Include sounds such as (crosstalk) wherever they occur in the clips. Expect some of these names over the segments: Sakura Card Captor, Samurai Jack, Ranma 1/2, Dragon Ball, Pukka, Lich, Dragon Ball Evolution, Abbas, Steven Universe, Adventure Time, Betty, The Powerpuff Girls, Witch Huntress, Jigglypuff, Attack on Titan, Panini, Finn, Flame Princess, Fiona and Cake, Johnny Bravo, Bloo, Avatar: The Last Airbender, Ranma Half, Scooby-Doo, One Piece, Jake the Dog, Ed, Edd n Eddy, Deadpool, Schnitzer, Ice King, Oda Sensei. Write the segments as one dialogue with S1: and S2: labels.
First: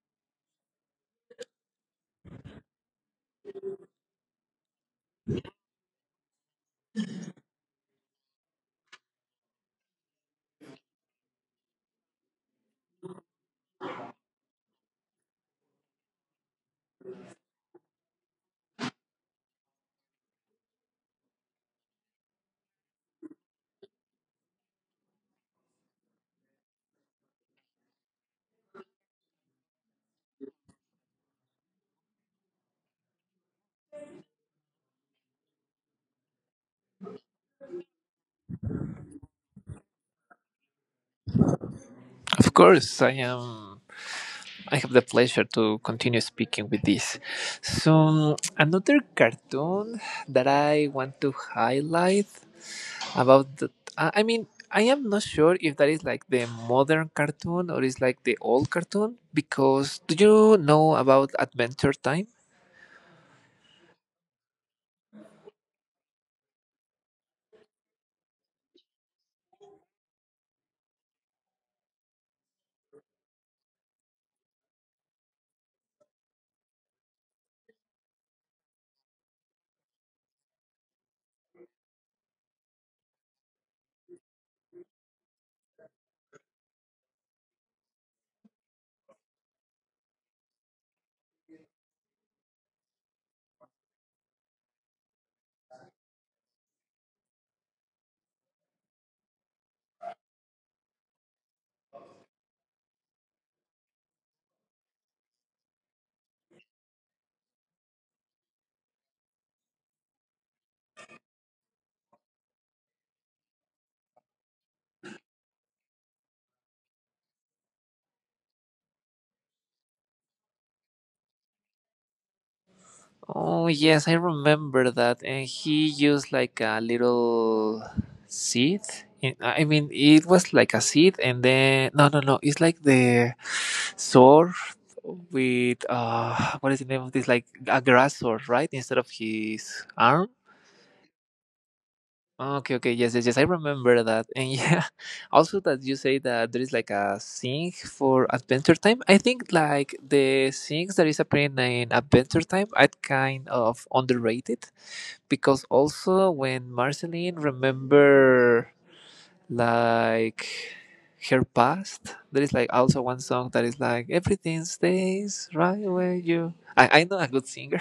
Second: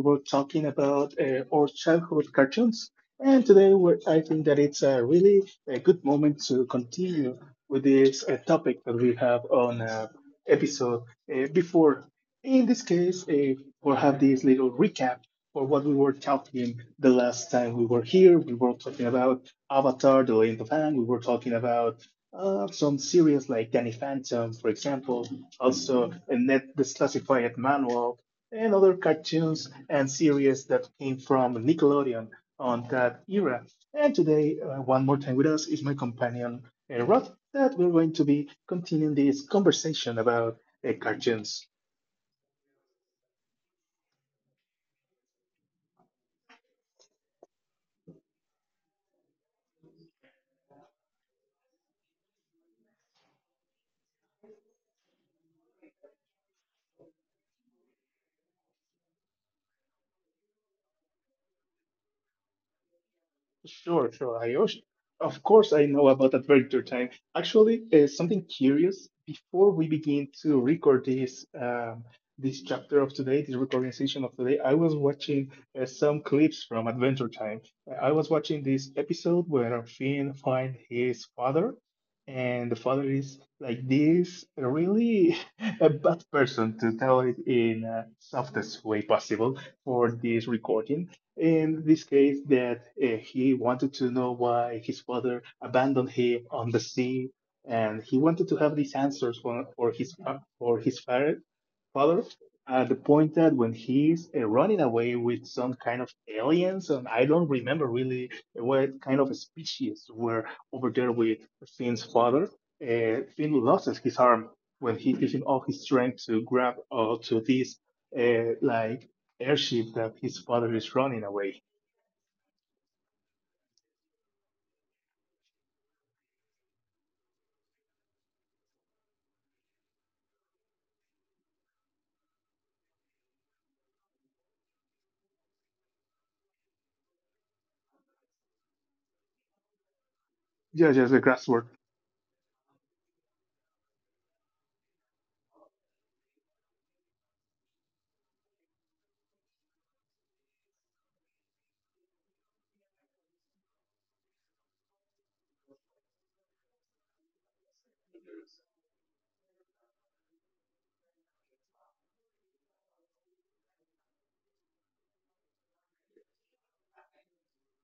S1: were talking about our childhood cartoons, and today we're, I think that it's a really a good moment to continue with this topic that we have on episode before. In this case, we'll have this little recap for what we were talking the last time we were here. We were talking about Avatar: The Land of Aang. We were talking about some series like Danny Phantom, for example, also in Net classified Manual, and other cartoons and series that came from Nickelodeon on that era. And today, one more time with us is my companion, Rod, that we're going to be continuing this conversation about cartoons.
S2: Of course, I am. I have the pleasure to continue speaking with this. So, another cartoon that I want to highlight about the. I mean, I am not sure if that is like the modern cartoon or is like the old cartoon because do you know about Adventure Time?
S1: Sure, sure, Ayush. Of course, I know about Adventure Time. Actually, something curious before we begin to record this this chapter of today, this recording session of today, I was watching some clips from Adventure Time. I was watching this episode where Finn finds his father, and the father is like this really (laughs) a bad person to tell it in softest way possible for this recording in this case, that he wanted to know why his father abandoned him on the sea, and he wanted to have these answers father at the point that when he's running away with some kind of aliens, and I don't remember really what kind of species were over there with Finn's father, Finn loses his arm when he's using all his strength to grab to this like airship that his father is running away.
S2: Oh, yes, I remember that. And he used like a little seed. I mean, it was like a seed, and then no, no, no. It's like the sword with what is the name of this? Like a grass sword, right? Instead of his arm.
S1: Yeah, just the grass work.
S2: Okay, okay, yes, yes, yes. I remember that. And yeah, (laughs) also that you say that there is like a thing for Adventure Time. I think like the things that is appearing in Adventure Time are kind of underrated because also when Marceline remember like her past, there is like also one song that is like everything stays right where you. I know a good singer,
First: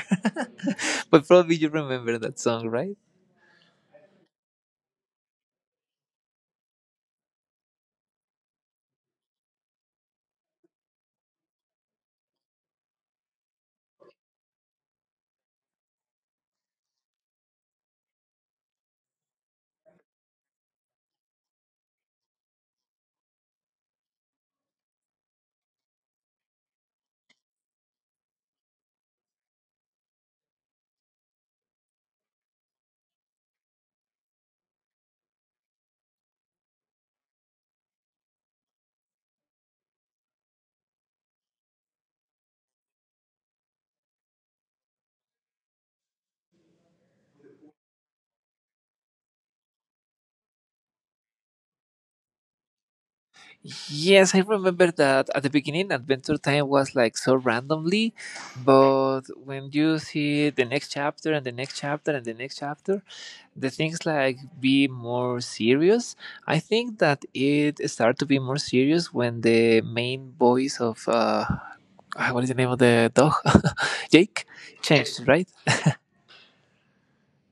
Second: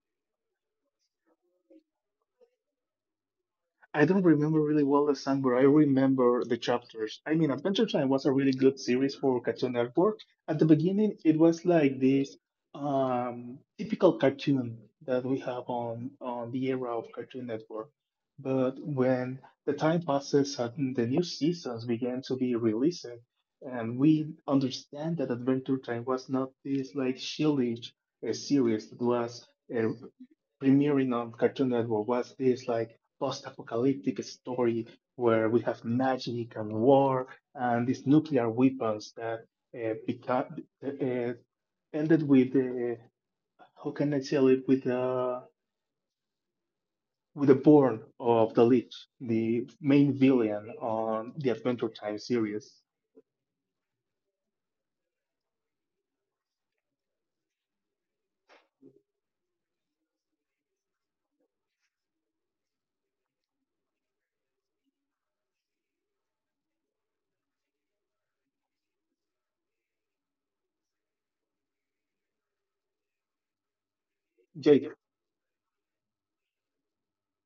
S2: (laughs) but probably you remember that song, right?
S1: I don't remember really well the song, but I remember the chapters. I mean, Adventure Time was a really good series for Cartoon Network. At the beginning, it was like this typical cartoon that we have on the era of Cartoon Network. But when the time passes and the new seasons began to be released, and we understand that Adventure Time was not this like shieldish series. It was uh, premiering on Cartoon Network was this like post-apocalyptic story where we have magic and war and these nuclear weapons that uh, beca- uh, ended with the how can I tell it with the born of the Lich, the main villain on the Adventure Time series.
S2: Yes, I remember that at the beginning, Adventure Time was like so randomly, but when you see the next chapter and the next chapter and the next chapter, the things like be more serious. I think that it started to be more serious when the main voice of what is the name of the dog? (laughs) Jake
S1: Jake,
S2: changed, right?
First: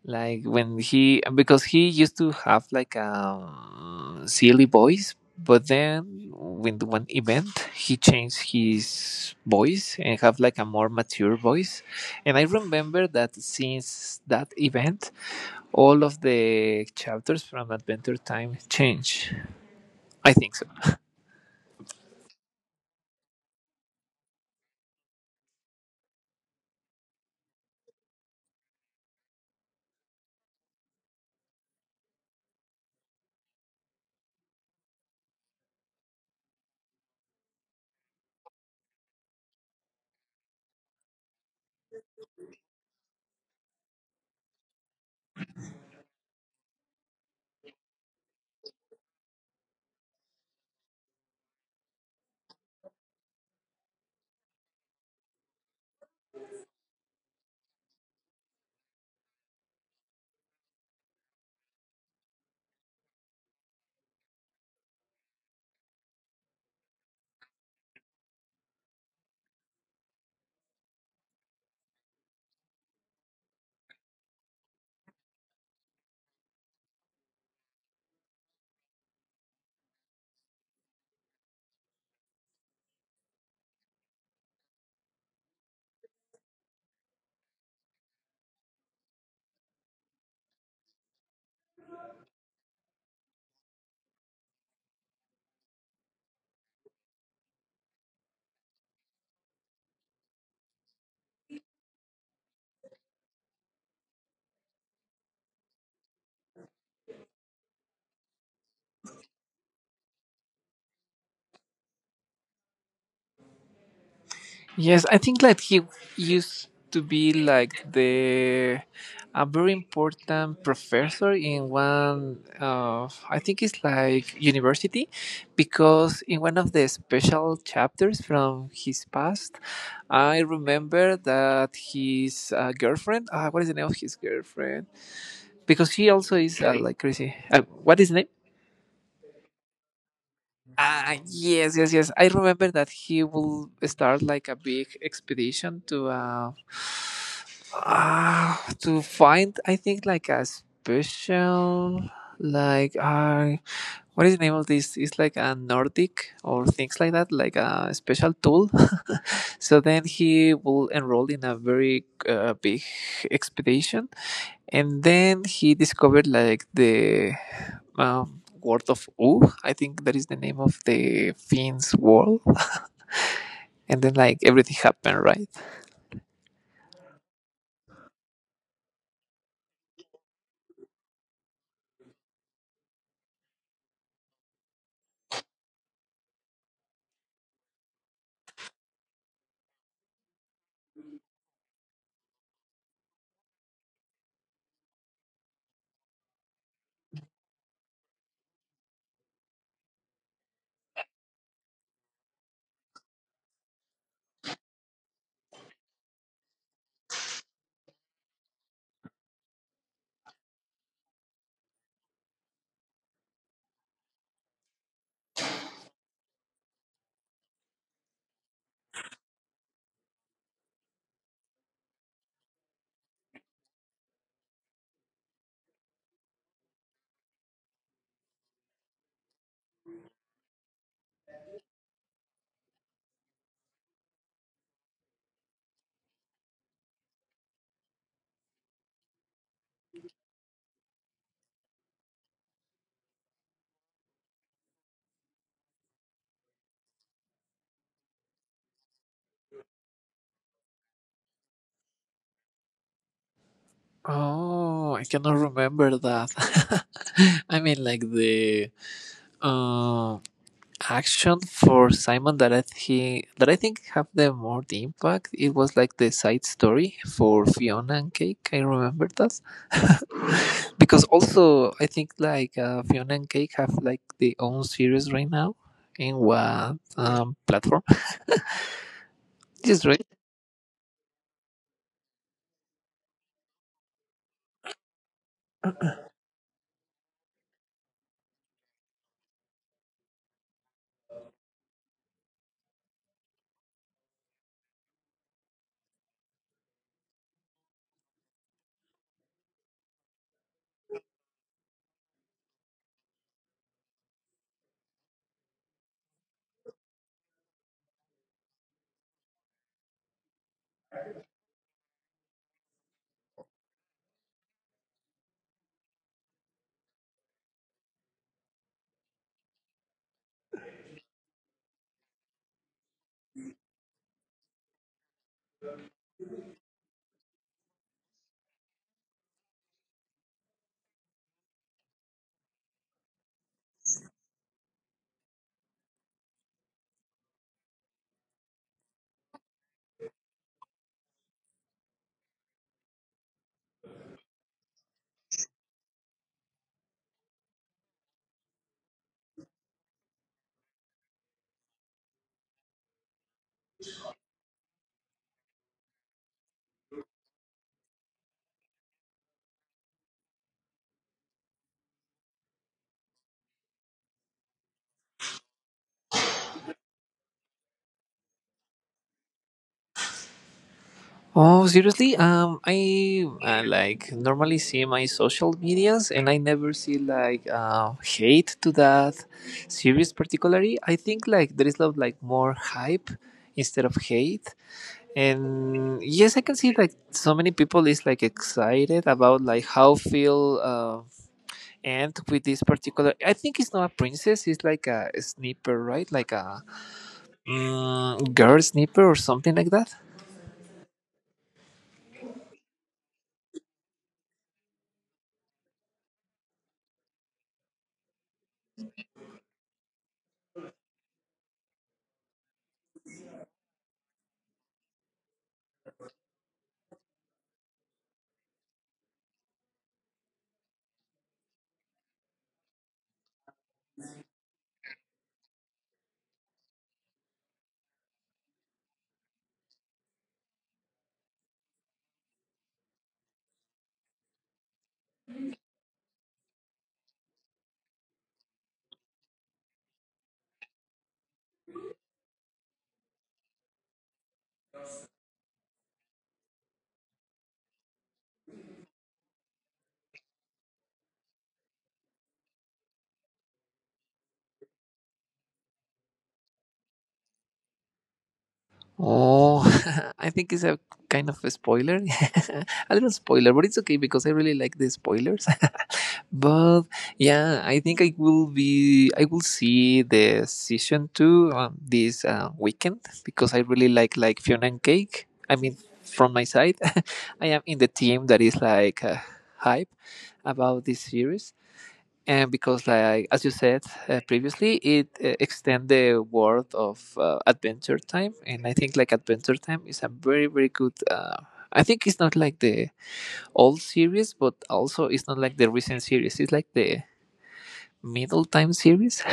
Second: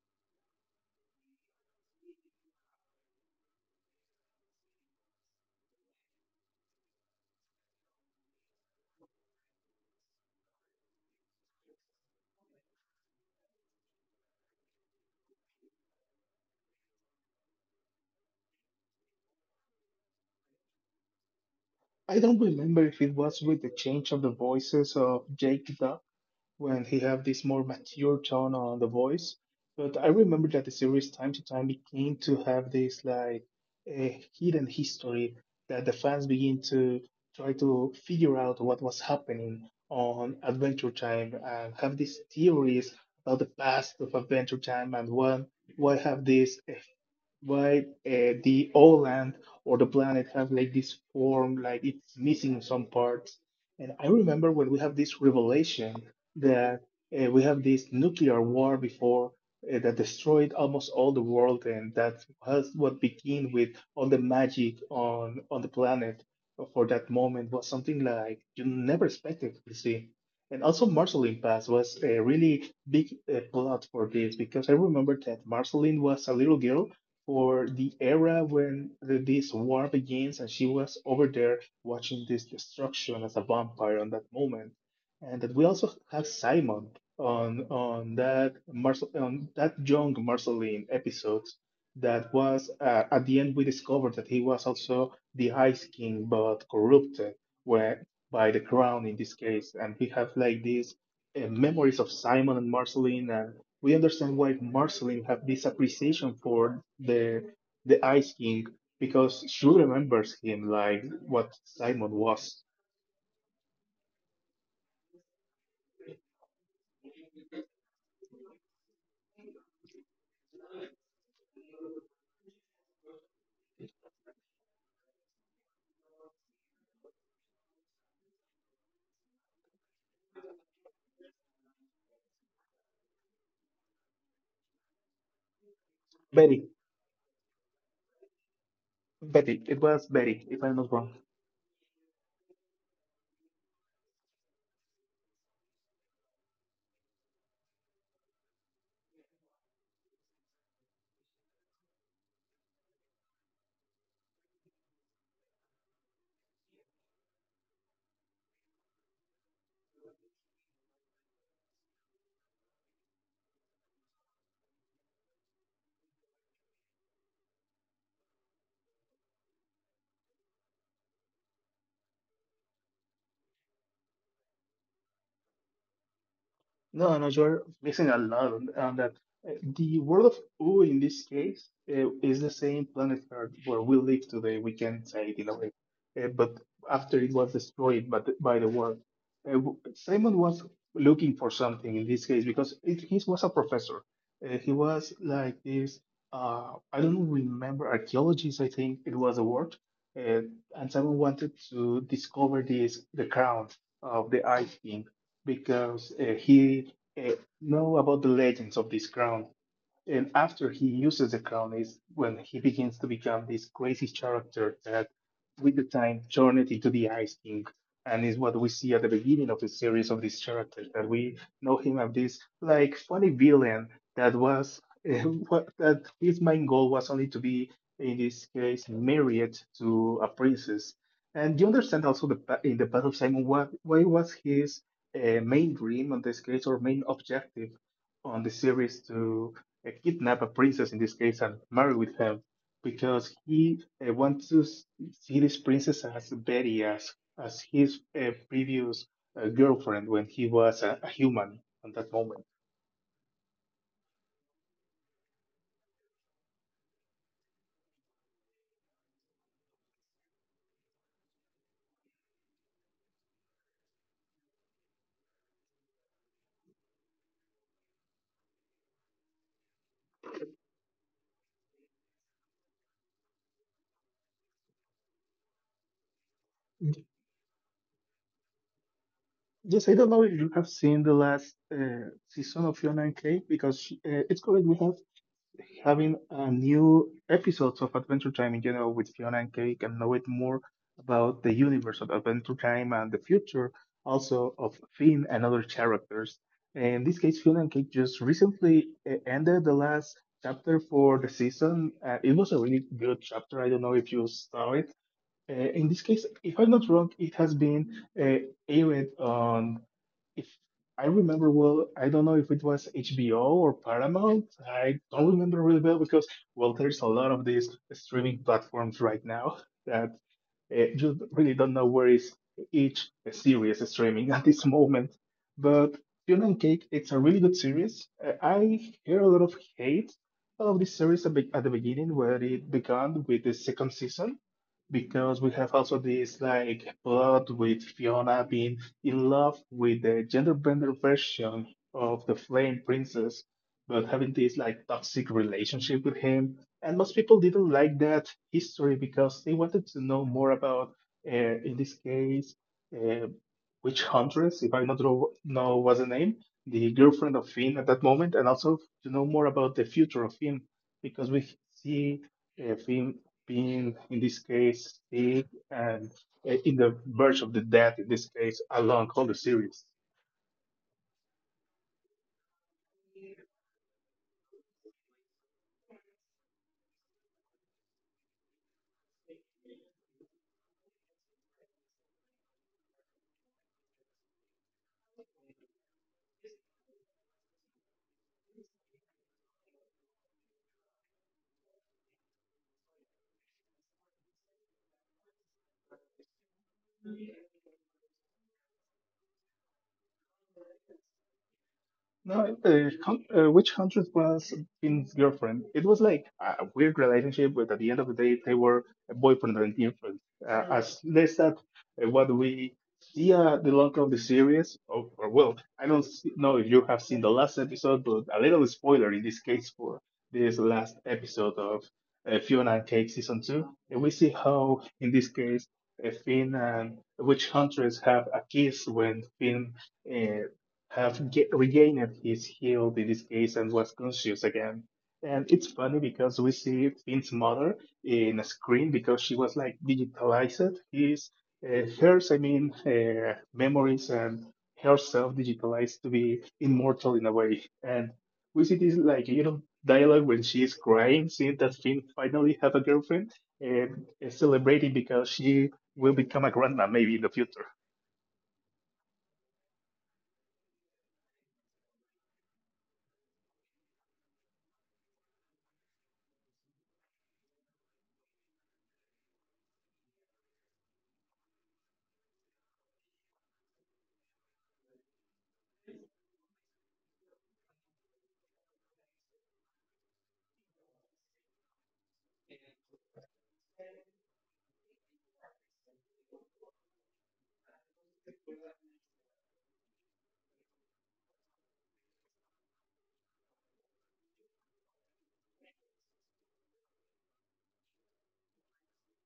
S2: Like when he, because he used to have like a silly voice, but then with one event he changed his voice and have like a more mature voice, and I remember that since that event all of the chapters from Adventure Time change. I think so.
S1: I don't remember if it was with the change of the voices of Jake Duff when he have this more mature tone on the voice. But I remember that the series time to time began to have this like a hidden history that the fans begin to try to figure out what was happening on Adventure Time and have these theories about the past of Adventure Time and why have this eh, why the land or the planet have like this form like it's missing some parts. And I remember when we have this revelation that we have this nuclear war before that destroyed almost all the world, and that was what began with all the magic on the planet. For that moment was something like you never expected to see. And also, Marceline Pass was a really big plot for this because I remember that Marceline was a little girl for the era when this war begins, and she was over there watching this destruction as a vampire on that moment and that we also have Simon on that young Marceline episode. That was at the end we discovered that he was also the Ice King, but corrupted where, by the crown in this case, and we have like these memories of Simon and Marceline, and we understand why Marceline have this appreciation for the Ice King because she remembers him like what Simon was
S2: Yes, I think like he used to be like the a very important professor in one of, I think it's like university, because in one of the special chapters from his past I remember that his girlfriend, what is the name of his girlfriend, because she also is,
S1: very
S2: like crazy, what is the name?
S1: Betty. It was Betty, if I'm not wrong.
S2: Ah, yes, yes, yes. I remember that he will start like a big expedition uh to find, I think, like a special like what is the name of this? It's like a Nordic or things like that, like a special tool. (laughs) So then he will enroll in a very big expedition, and then he discovered like the word of U. I think that is the name of the Finn's world. (laughs) And then like everything happened, right?
S1: No, no, you're missing a lot on that. The world of U in this case is the same planet Earth where we live today. We can say it in a way, but after it was destroyed by the war, Simon was looking for something in this case because it, he was a professor. He was like this. I don't remember archaeologist. I think it was a word, uh, and Simon wanted to discover this the crown of the Ice King because he know about the legends of this ground. And after he uses the crown is when he begins to become this crazy character that with the time turned into the Ice King. And is what we see at the beginning of the series of this character that we know him as this like funny villain that was (laughs) that his main goal was only to be in this case married to a princess. And you understand also in the Path of Simon what why was his main dream on this case or main objective on the series to kidnap a princess in this case and marry with him because he uh, wants to s- see this princess as Betty, as his previous girlfriend when he was a human at that moment.
S2: Oh, I cannot remember that. (laughs) I mean, like the uh, action for Simon that I he that I think have the more the impact. It was like the side story for Fiona and Cake. I remember that (laughs) because also I think like Fiona and Cake have like their own series right now, in what
S1: Y-
S2: platform? Just
S1: Yes, I don't know if you have seen the last season of Fiona and Cake because she, it's correct. We have having new episodes of Adventure Time in general with Fiona and Cake and know it more about the universe of Adventure Time and the future also of Finn and other characters. In this case, Fiona and Cake just recently ended the last chapter for the season. It was a really good chapter. I don't know if you saw it. In this case, if I'm not wrong, it has been uh, aired on if I remember well, I don't know if it was HBO or Paramount. I don't remember really well because, well, there's a lot of these streaming platforms right now (laughs) that just really don't know where is each series streaming (laughs) at this moment. But Fiona and Cake, it's a really good series. I hear a lot of hate of this series a at the beginning where it began with the second season because we have also this like plot with Fiona being in love with the gender bender version of the Flame Princess, but having this like toxic relationship with him. And most people didn't like that history because they wanted to know more about, uh, in this case, uh, Witch Huntress, if I not ro- know was the name, the girlfriend of Finn at that moment, and also to know more about the future of Finn because we see Finn being in this case sick and in the verge of the death in this case along all the series.
S2: Oh, seriously? I, like normally see my social medias, and I never see like hate to that series particularly. I think like there is a lot like more hype instead of hate. And yes, I can see like so many people is like excited about like how feel end with this particular. I think it's not a princess. It's like a sniper, right? Like a girl sniper or something like that.
S1: No, which hundred was Finn's girlfriend? It was like a weird relationship, but at the end of the day, they were a boyfriend and girlfriend. As less that what we see the long of the series, or well, I don't know if you have seen the last episode, but a little spoiler in this case for this last episode of Fiona and Cake season 2. And we see how, in this case, Finn and witch hunters have a kiss when Finn uh, regained his health in this case and was conscious again. And it's funny because we see Finn's mother in a screen because she was like digitalized. Hers, I mean, memories and herself digitalized to be immortal in a way. And we see this like, you know, dialogue when she is crying, seeing that Finn finally have a girlfriend and celebrating because she will become a grandma maybe in the future.
S2: Oh, (laughs) I think it's a kind of a spoiler, (laughs) a little spoiler, but it's okay because I really like the spoilers. (laughs) But yeah, I think I will see the season two this weekend because I really like Fiona and Cake. I mean, from my side, (laughs) I am in the team that is like hype about this series, and because, like as you said previously, it extend the world of Adventure Time. And I think like Adventure Time is a very, very good, I think it's not like the old series, but also it's not like the recent series, it's like the middle time series.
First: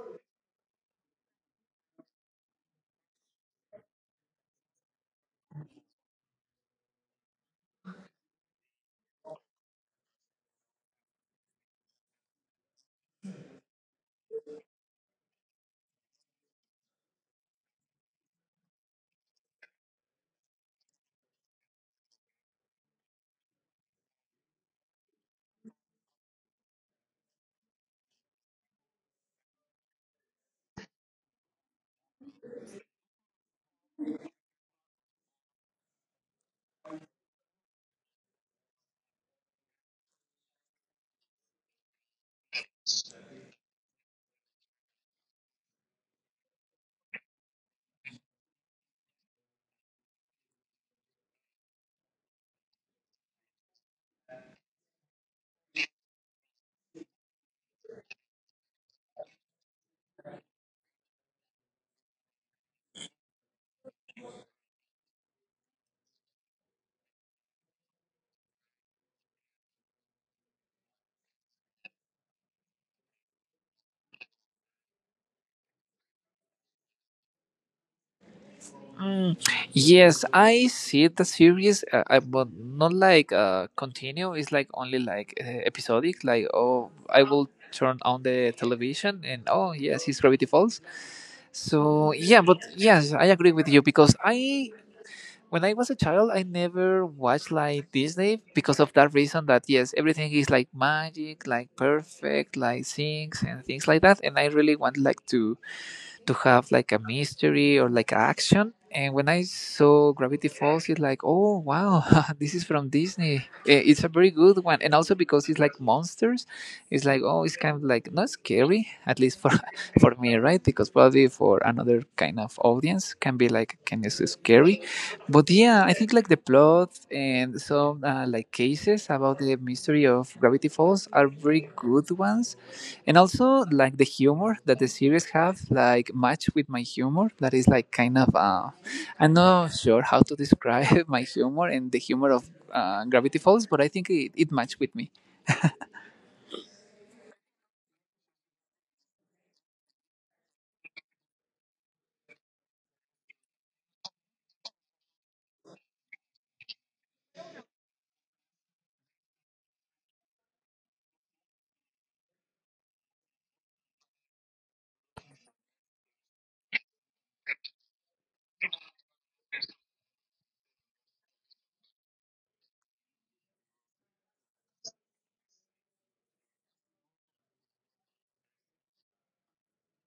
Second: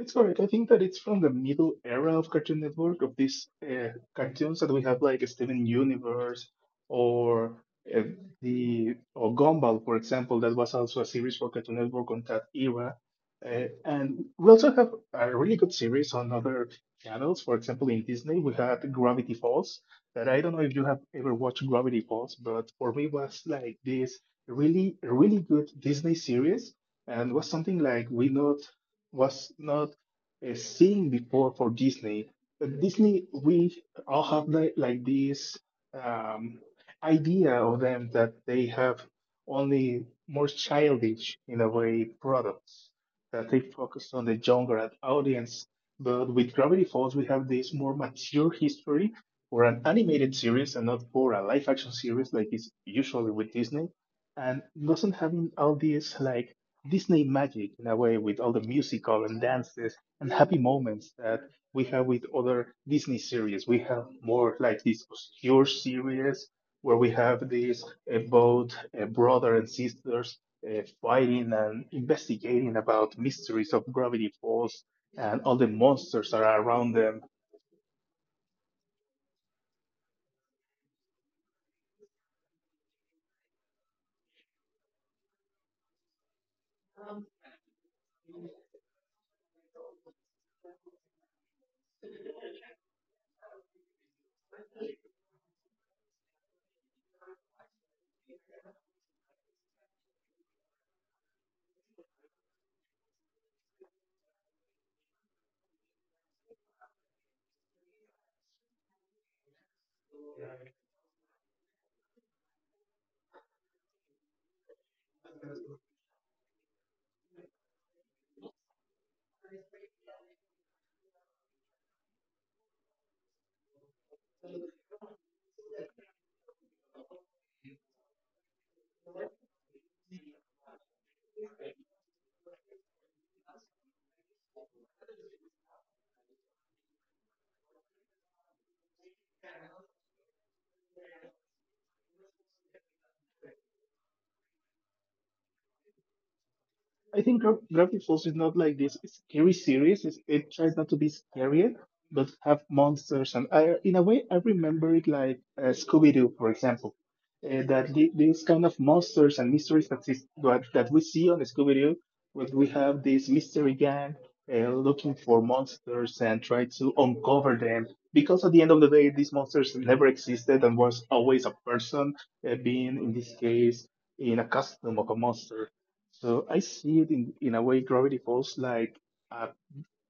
S1: It's correct. I think that it's from the middle era of Cartoon Network of these cartoons that we have, like Steven Universe or uh, the or Gumball, for example. That was also a series for Cartoon Network on that era. And we also have a really good series on other channels. For example, in Disney, we had Gravity Falls. That I don't know if you have ever watched Gravity Falls, but for me was like this really, really good Disney series and was something like we not was not seen before for Disney. But Disney, we all have the, like this um, idea of them that they have only more childish in a way products that they focus on the younger audience. But with Gravity Falls, we have this more mature history for an animated series and not for a live action series like is usually with Disney, and doesn't having all these like Disney magic in a way with all the musical and dances and happy moments that we have with other Disney series. We have more like this obscure series where we have these both brother and sisters fighting and investigating about mysteries of Gravity Falls and all the monsters that are around them.
S2: Mm, yes, I see the series, I, but not like continue. It's like only like episodic. Like oh, I will turn on the television and oh yes, it's Gravity Falls. So yeah, but yes, I agree with you because I when I was a child, I never watched like Disney because of that reason that yes, everything is like magic, like perfect, like things and things like that, and I really want like to have like a mystery or like action. And when I saw Gravity Falls, it's like, oh wow, (laughs) this is from Disney. Eh, it's a very good one, and also because it's like monsters, it's like oh, it's kind of like not scary, at least for (laughs) for me, right? Because probably for another kind of audience can be like kind of scary. But yeah, I think like the plot and some like cases about the mystery of Gravity Falls are very good ones, and also like the humor that the series have like match with my humor, that is like kind of I'm not sure how to describe (laughs) my humor and the humor of Gravity Falls, but I think it matched with me.
S1: I think Gravity Falls is not like this scary series. It tries not to be scary, but have monsters. And I, in a way, I remember it like Scooby Doo, for example. That these kind of monsters and mysteries that we see on Scooby Doo, when we have this mystery gang looking for monsters and try to uncover them. Because at the end of the day, these monsters never existed and was always a person being, in this case, in a costume of a monster. So I see it in a way, Gravity Falls like a,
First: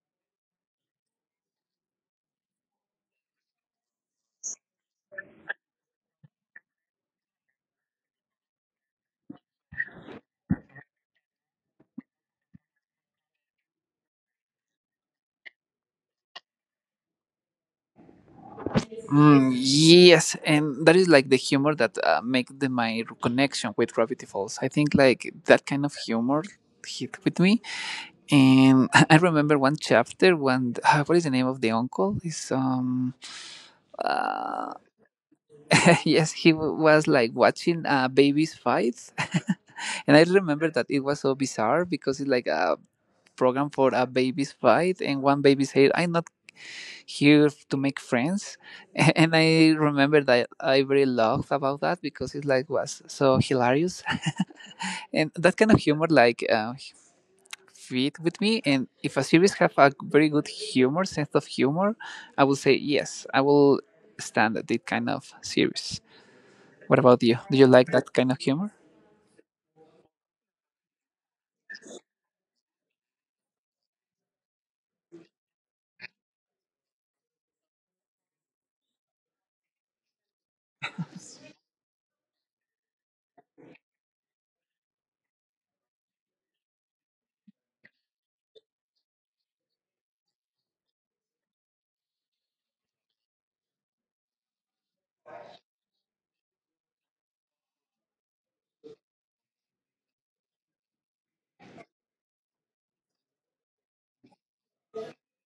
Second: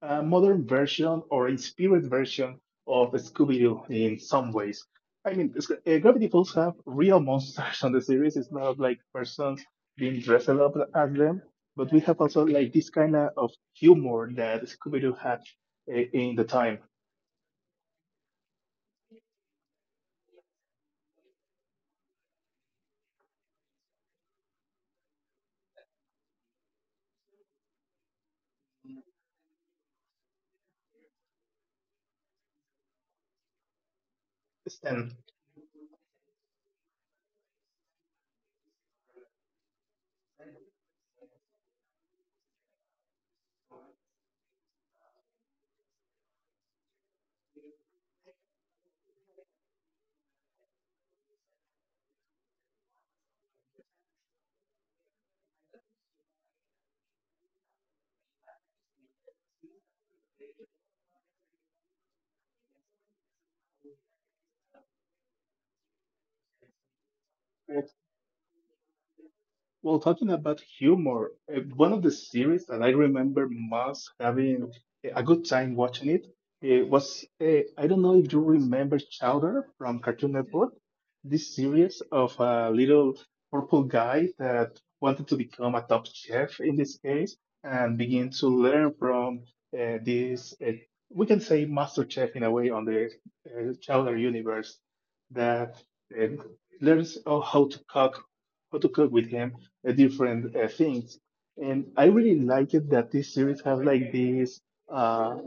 S1: a modern version or inspired version of Scooby-Doo in some ways. I mean, Gravity Falls have real monsters (laughs) on the series. It's not like persons being dressed up as them, but we have also like this kind of humor that Scooby-Doo had in the time.
S2: yes, and that is like the humor that make the my connection with Gravity Falls. I think like that kind of humor hit with me, and (laughs) I remember one chapter when what is the name of the uncle is uh,
S1: Stan.
S2: (laughs) yes, was like watching babies fight. (laughs) And I remember that it was so bizarre because it's like a program for a baby's fight, and one baby said, "I'm not here to make friends," (laughs) and I remember that I really laughed about that because it like was so hilarious, (laughs) and that kind of humor like fit with me. And if a series have a very good humor, sense of humor, I will say yes, I will stand at that kind of series. What about you? Do you like that kind of humor?
S1: Well, talking about humor, one of the series that I remember most having a good time watching it, was I don't know if you remember Chowder from Cartoon Network, this series of a little purple guy that wanted to become a top chef in this case and begin to learn from this we can say master chef in a way on the Chowder universe that uh, learns how to cook with him different things. And I really like it that this series has like this uh,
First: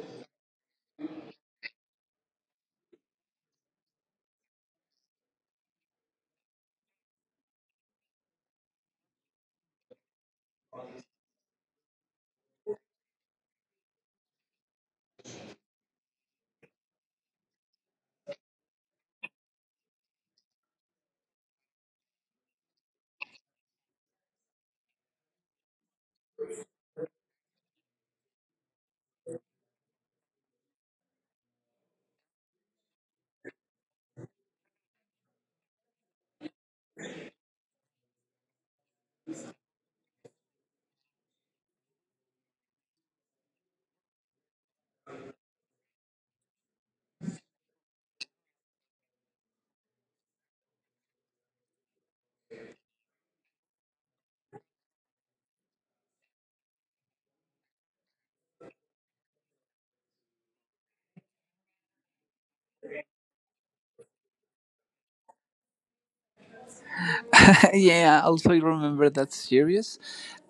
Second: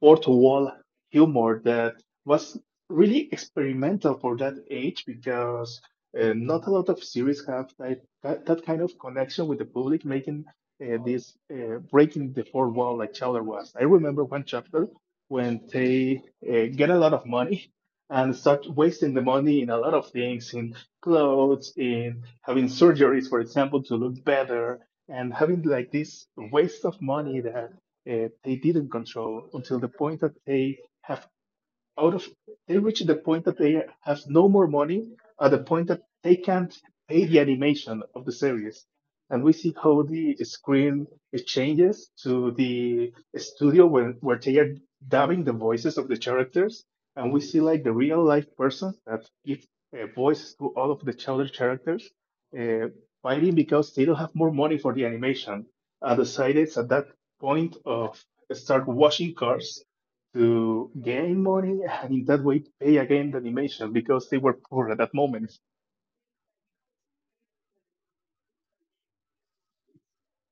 S1: fourth wall humor that was really experimental for that age because not a lot of series have that kind of connection with the public, making this breaking the fourth wall like Chowder was. I remember one chapter when they get a lot of money and start wasting the money in a lot of things, in clothes, in having surgeries, for example, to look better, and having like this waste of money that they didn't control until the point that they have out of they reach the point that they have no more money at the point that they can't pay the animation of the series, and we see how the screen it changes to the studio when where they are dubbing the voices of the characters, and we see like the real life person that give voice to all of the other characters uh, fighting because they don't have more money for the animation, and decided at that point of start washing cars to gain money (laughs) and in that way pay again the animation because they were poor at that moment.
S2: (laughs) Yeah, I also remember that series.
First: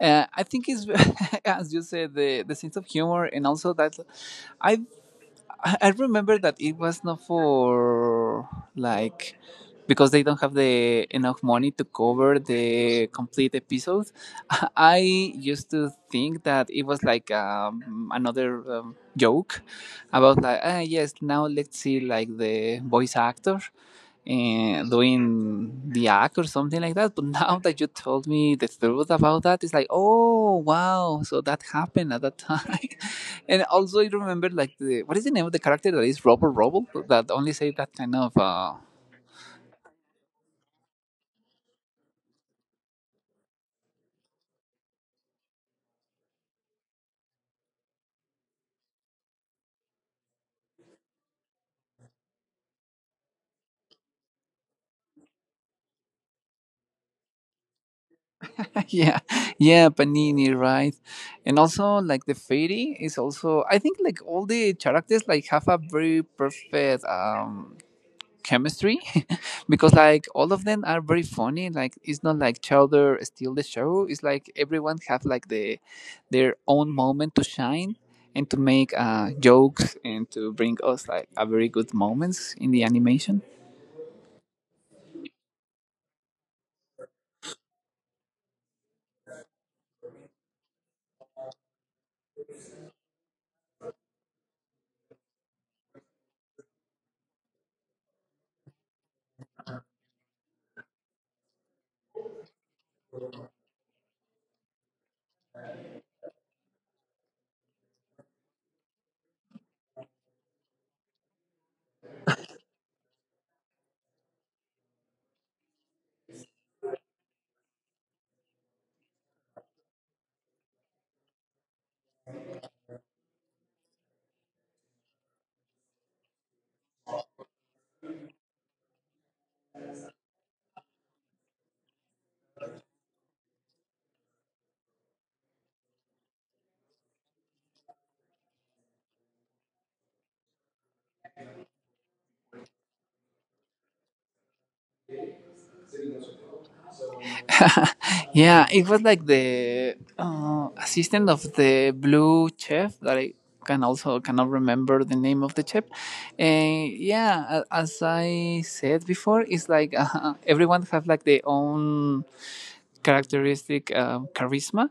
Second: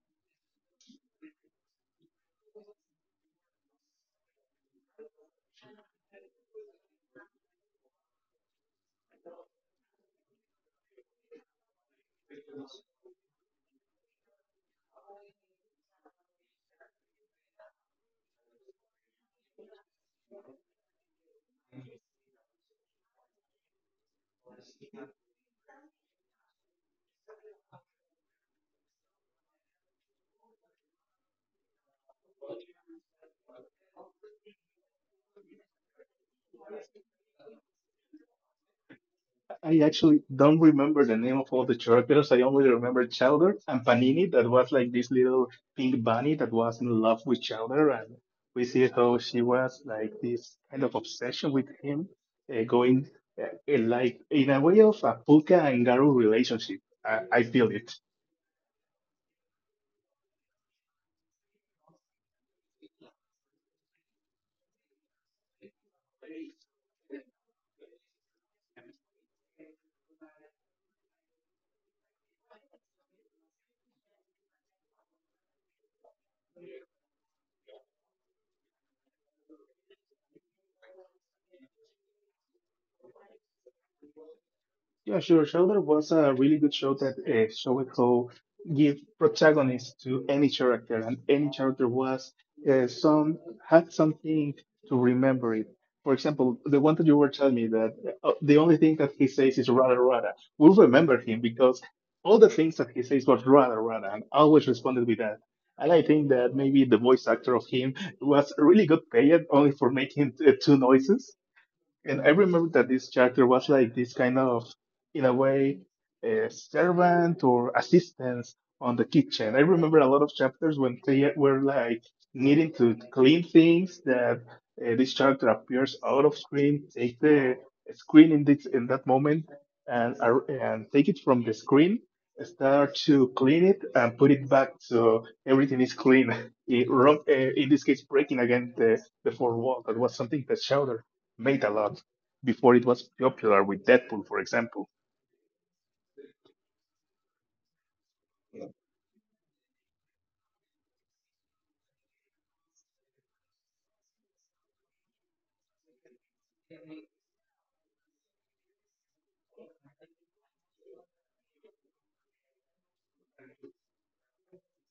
S2: I think it's (laughs) as you said, the sense of humor, and also that I I remember that it was not for like because they don't have the enough money to cover the complete episode. (laughs) I used to think that it was like another joke about like ah yes now let's see like the voice actor and doing the act or something like that. But now that you told me the truth about that, it's like, oh wow, so that happened at that time. (laughs) And also, I remember like the what is the name of the character that is Robo Robo that only say that kind of
S1: I actually don't remember the name of all the characters. I only remember Chowder and Panini, that was like this little pink bunny that was in love with Chowder. And we see how she was like this kind of obsession with him, going in, like in a way of a Puka and Garu relationship. I feel it.
S2: (laughs) yeah, yeah, Panini, right? And also like the fairy is also, I think, like all the characters like have a very perfect chemistry, (laughs) because like all of them are very funny, like it's not like Chowder steal the show, it's like everyone have like the their own moment to shine and to make jokes and to bring us like a very good moments in the animation.
S1: Yeah, sure. Shoulder was a really good show that showed how give protagonist to any character, and any character was some had something to remember it. For example, the one that you were telling me that the only thing that he says is "rada rada." We'll remember him because all the things that he says was "rada rada," and always responded with that. And I think that maybe the voice actor of him was really good paid only for making two noises. And I remember that this character was like this kind of, in a way, a servant or assistance on the kitchen. I remember a lot of chapters when they were like needing to clean things that this character appears out of screen, take the screen in this in that moment and and take it from the screen, start to clean it and put it back so everything is clean. (laughs) It, wrong, in this case, breaking again the fourth wall. That was something that showed made a lot before it was popular with Deadpool, for example.
S2: (laughs) Yeah, it was like the assistant of the blue chef that I can also cannot remember the name of the chef. And yeah, a- as I said before, it's like (laughs) everyone have like their own characteristic, charisma,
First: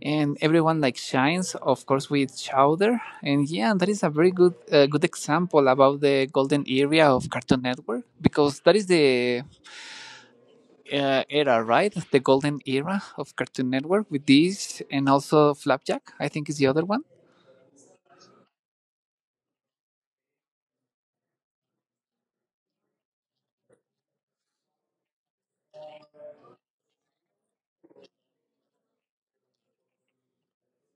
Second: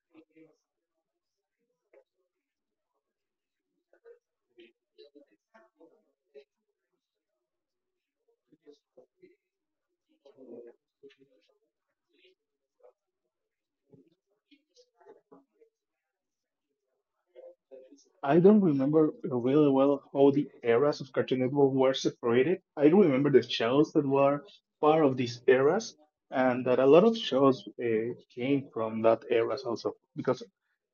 S2: and everyone like shines, of course, with Chowder. And yeah, that is a very good good example about the golden area of Cartoon Network because that is the era, right? The golden era of Cartoon Network with these, and also Flapjack, I think, is the other one.
S1: I don't remember really well how the eras of Cartoon Network were separated. I remember the shows that were part of these eras, and that a lot of shows came from that eras also. Because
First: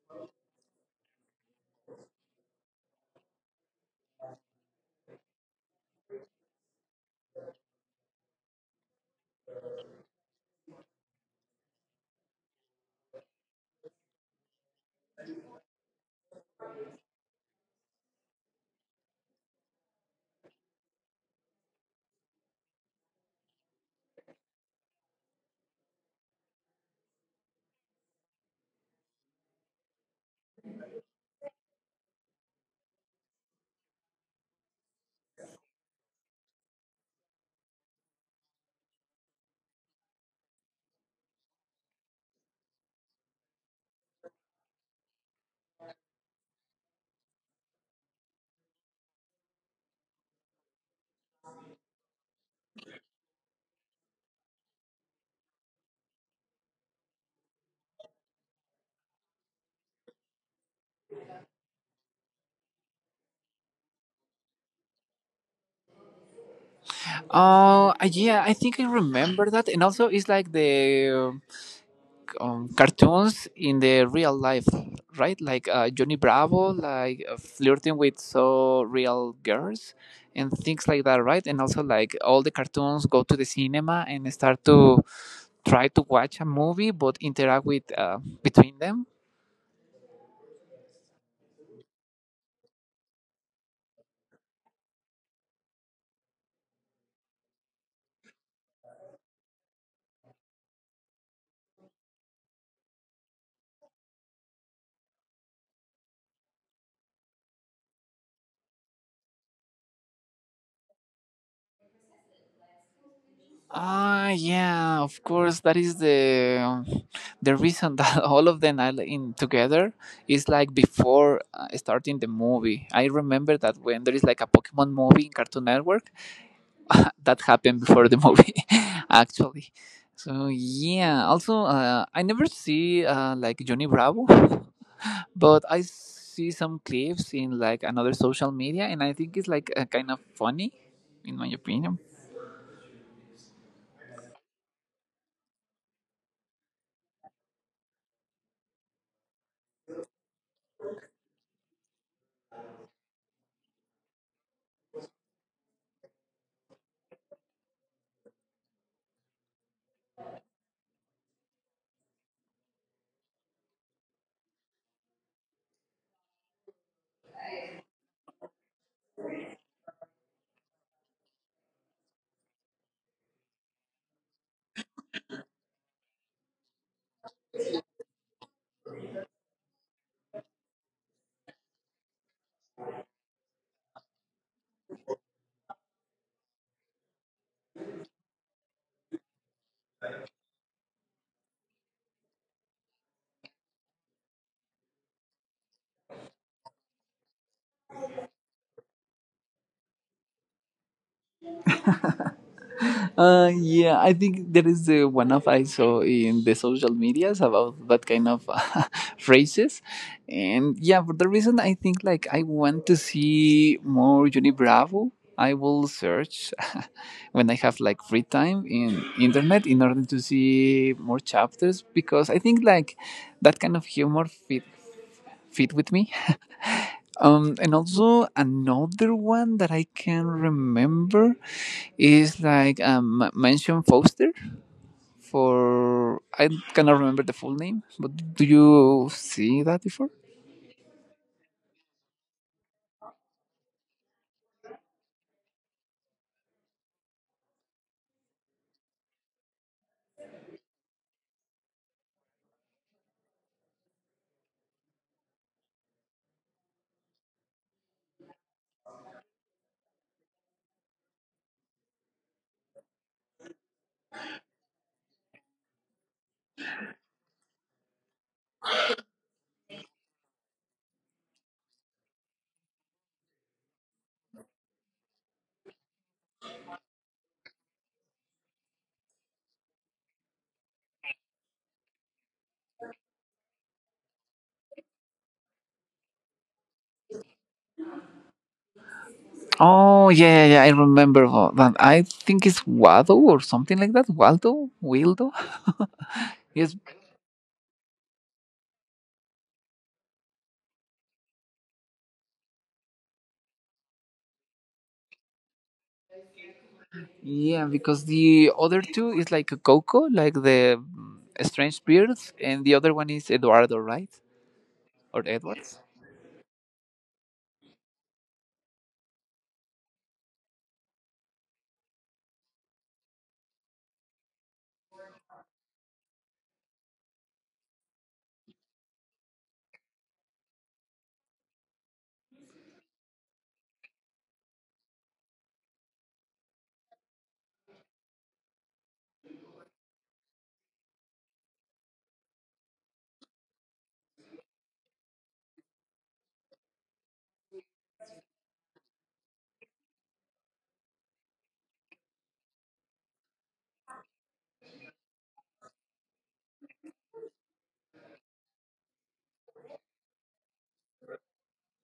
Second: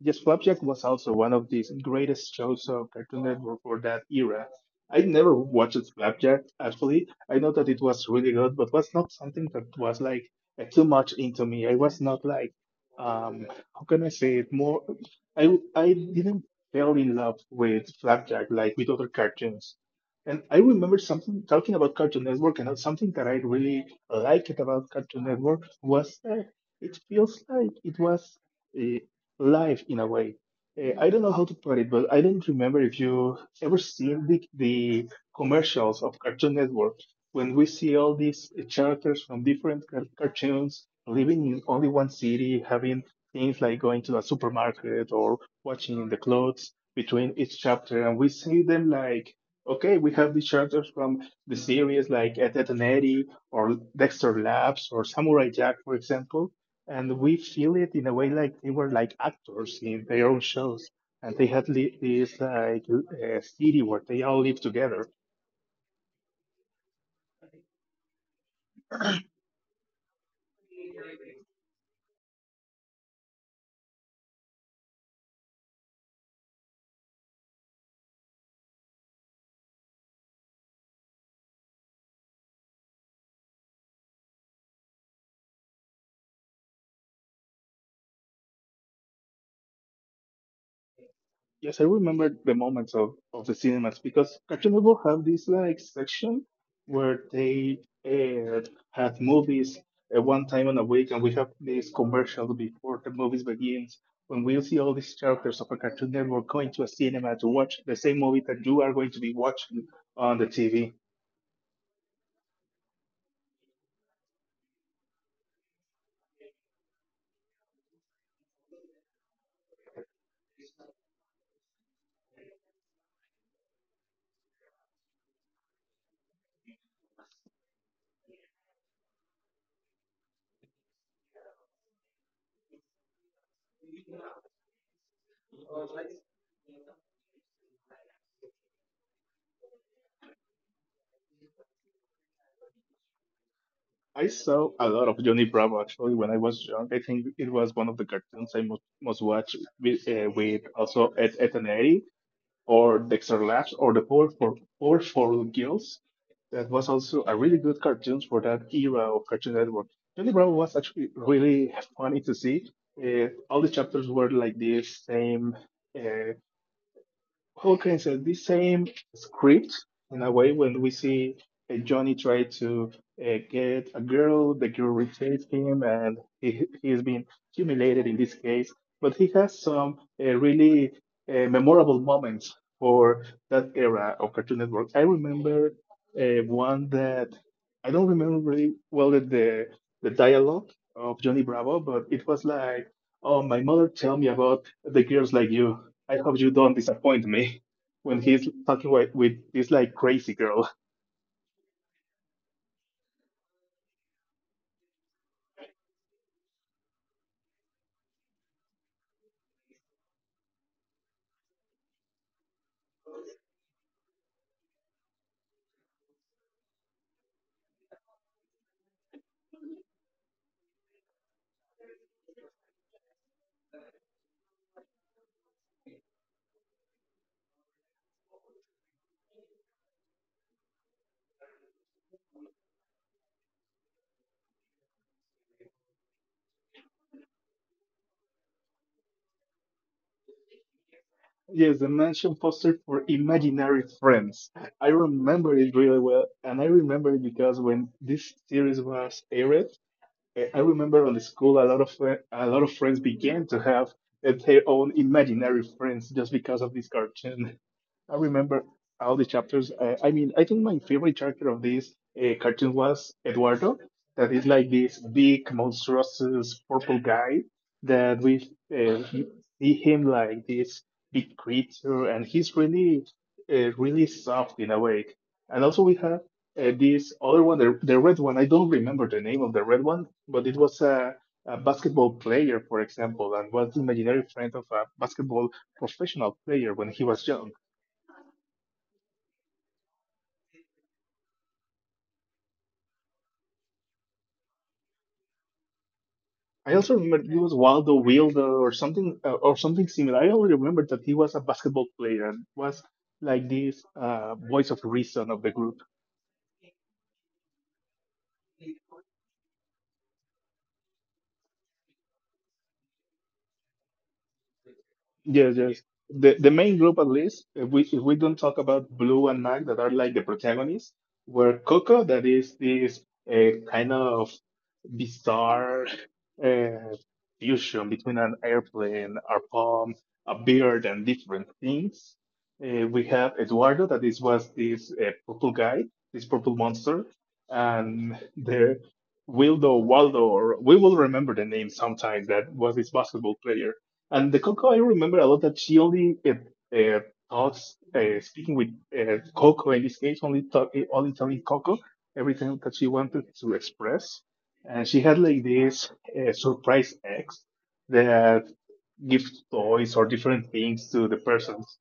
S1: yes, Flapjack was also one of these greatest shows of Cartoon Network for that era. I never watched Flapjack actually. I know that it was really good, but was not something that was like too much into me. I was not like um how can I say it more I didn't fell in love with Flapjack, like with other cartoons. And I remember something talking about Cartoon Network, and something that I really liked about Cartoon Network was that it feels like it was uh, live in a way. I don't know how to put it, but I don't remember if you ever seen the commercials of Cartoon Network when we see all these characters from different cartoons living in only one city, having things like going to a supermarket or watching the clothes between each chapter, and we see them like, okay, we have these chapters from the series like Ed, Edd, and Eddy or Dexter Labs or Samurai Jack, for example, and we feel it in a way like they were like actors in their own shows, and they had this like city where they all live together.
S2: Oh, yeah, I think I remember that. And also, it's like the cartoons in the real life, right? Like Johnny Bravo, like flirting with so real girls and things like that, right? And also, like all the cartoons go to the cinema and start to try to watch a movie but interact with between them.
S1: Yes, I remember the moments of the cinemas because Cartoon Network have this like section where they aired had movies at one time in a week, and we have these commercials before the movies begins. When we see all these characters of a Cartoon Network going to a cinema to watch the same movie that you are going to be watching on the TV.
S2: Ah, yeah, of course. That is the reason that (laughs) all of them are in together is like before starting the movie. I remember that when there is like a Pokemon movie in Cartoon Network, (laughs) that happened before the movie, (laughs) actually. So yeah. Also, I never see like Johnny Bravo, (laughs) but I see some clips in like another social media, and I think it's like kind of funny, in my opinion.
S1: I saw a lot of Johnny Bravo actually when I was young. I think it was one of the cartoons I most, most watched with also Ed, Ed and Eddy or Dexter Labs or the Power for Girls. That was also a really good cartoons for that era of Cartoon Network. Charlie Brown was actually really funny to see. All the chapters were like this same. uh, Okay, say the same script in a way when we see Johnny try to get a girl, the girl rejects him, and he's been humiliated in this case. But he has some really memorable moments for that era of Cartoon Network. I remember one that I don't remember really well the dialogue of Johnny Bravo, but it was like, "Oh, my mother tell me about the girls like you. I hope you don't disappoint me," when he's talking with this like crazy girl.
S2: Yeah, I think there is the one of I saw in the social medias about that kind of (laughs) phrases, and yeah, for the reason I think like I want to see more Johnny Bravo. I will search (laughs) when I have like free time in internet in order to see more chapters because I think like that kind of humor fit with me. (laughs) And also another one that I can remember is like Mansion Foster for I cannot remember the full name, but do you see that before?
S1: Yes, the mansion poster for imaginary friends. I remember it really well, and I remember it because when this series was aired, eh, I remember on the school a lot of a lot of friends began to have their own imaginary friends just because of this cartoon. I remember all the chapters. I mean, I think my favorite character of this cartoon was Eduardo. That is like this big, monstrous purple guy that we see him like this big creature, and he's really, really soft in a way. And also we have this other one, the red one. I don't remember the name of the red one, but it was a basketball player, for example, and was the imaginary friend of a basketball professional player when he was young.
S2: Oh yeah, yeah, yeah, I remember that. I think it's Wado or something like that. Waldo, Wildo.
S1: I
S2: Yes,
S1: also remember he was Waldo Wilder or something similar. I only remember that he was a basketball player and was like this voice of reason of the group.
S2: yeah, because the other two is like Coco, like the strange beard, and the other one is Eduardo, right? Or
S1: Yes, yes.
S2: Edwards?
S1: The main group at least, if we don't talk about Blue and Mac that are like the protagonists, were Coco that is this kind of bizarre uh, fusion between an airplane, a palm, a beard, and different things. We have Eduardo that is was this purple guy, this purple monster, and the Wildo Waldo, or we will remember the name sometimes. That was this basketball player, and the Coco, I remember a lot that she only talks, speaking with Coco in this case, only talk, only telling Coco everything that she wanted to express. And she had like this surprise ex that gives toys or different things to the persons.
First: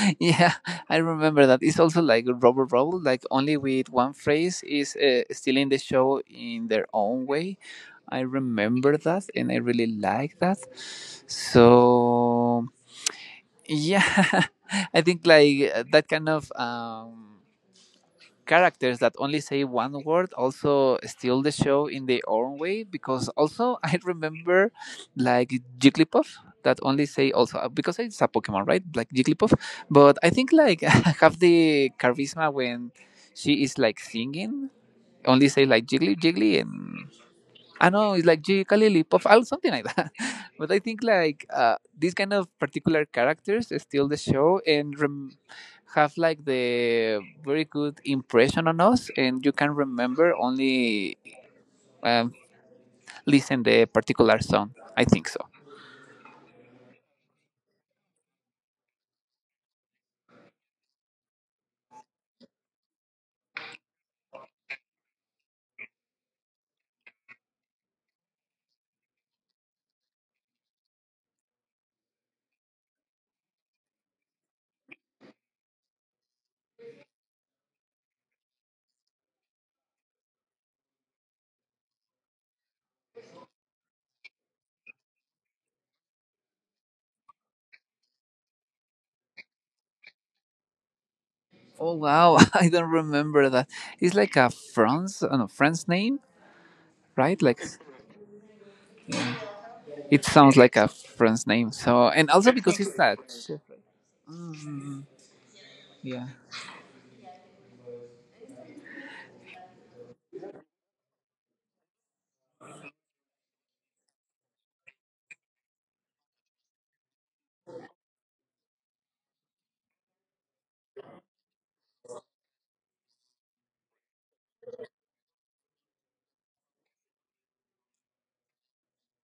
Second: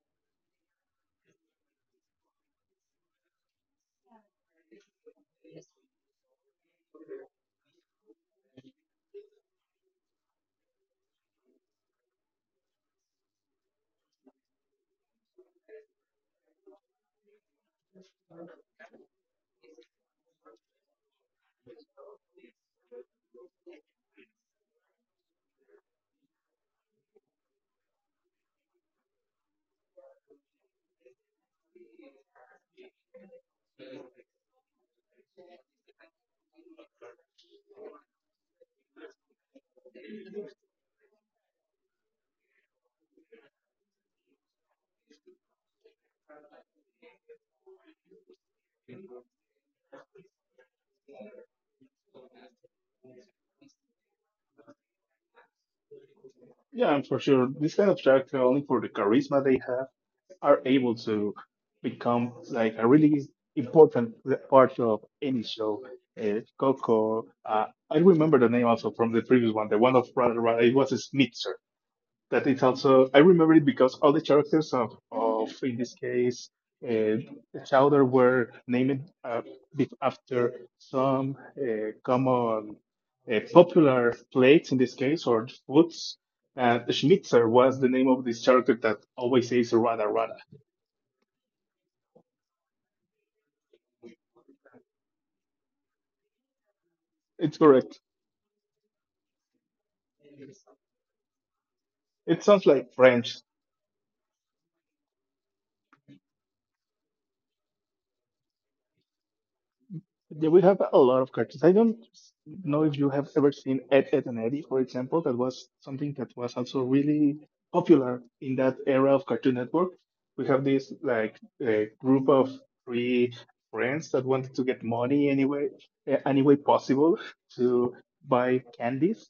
S2: (laughs) Yeah, I remember that. It's also like Rubber Rebel, like only with one phrase is stealing the show in their own way. I remember that, and I really like that. So yeah, (laughs) I think like that kind of characters that only say one word also steal the show in their own way because also (laughs) I remember like Jigglypuff that only say also because it's a Pokemon right like Jigglypuff but I think like (laughs) have the charisma when she is like singing only say like jiggly jiggly and I know it's like gee, Kalili, puff something like that. (laughs) But I think like these kind of particular characters steal the show and have like the very good impression on us, and you can remember only um, listen the particular song. I think so.
S1: Yeah, and for sure, this kind of character only for the charisma they are able to become like a really important part of any show. Coco, I remember the name also from the previous one, the one of Brother Ra- it was Snitzer. That is also, I remember it because all the characters of in this case, uh, Chowder were named bef- after some common popular plates in this case or foods. And Schnitzer was the name of this character that always says Rada Rada.
S2: Oh wow, (laughs) I don't remember that. It's like a France, no, France name, right?
S1: It's
S2: Like
S1: correct.
S2: it sounds like a France name. So and
S1: It
S2: also
S1: sounds
S2: because
S1: like
S2: it's that.
S1: French.
S2: (laughs) Yeah.
S1: Yeah, we have a lot of cartoons. I don't know if you have ever seen Ed, Ed and Eddie, for example. That was something that was also really popular in that era of Cartoon Network. We have this like a group of three friends that wanted to get money anyway, eh, any way possible to buy candies.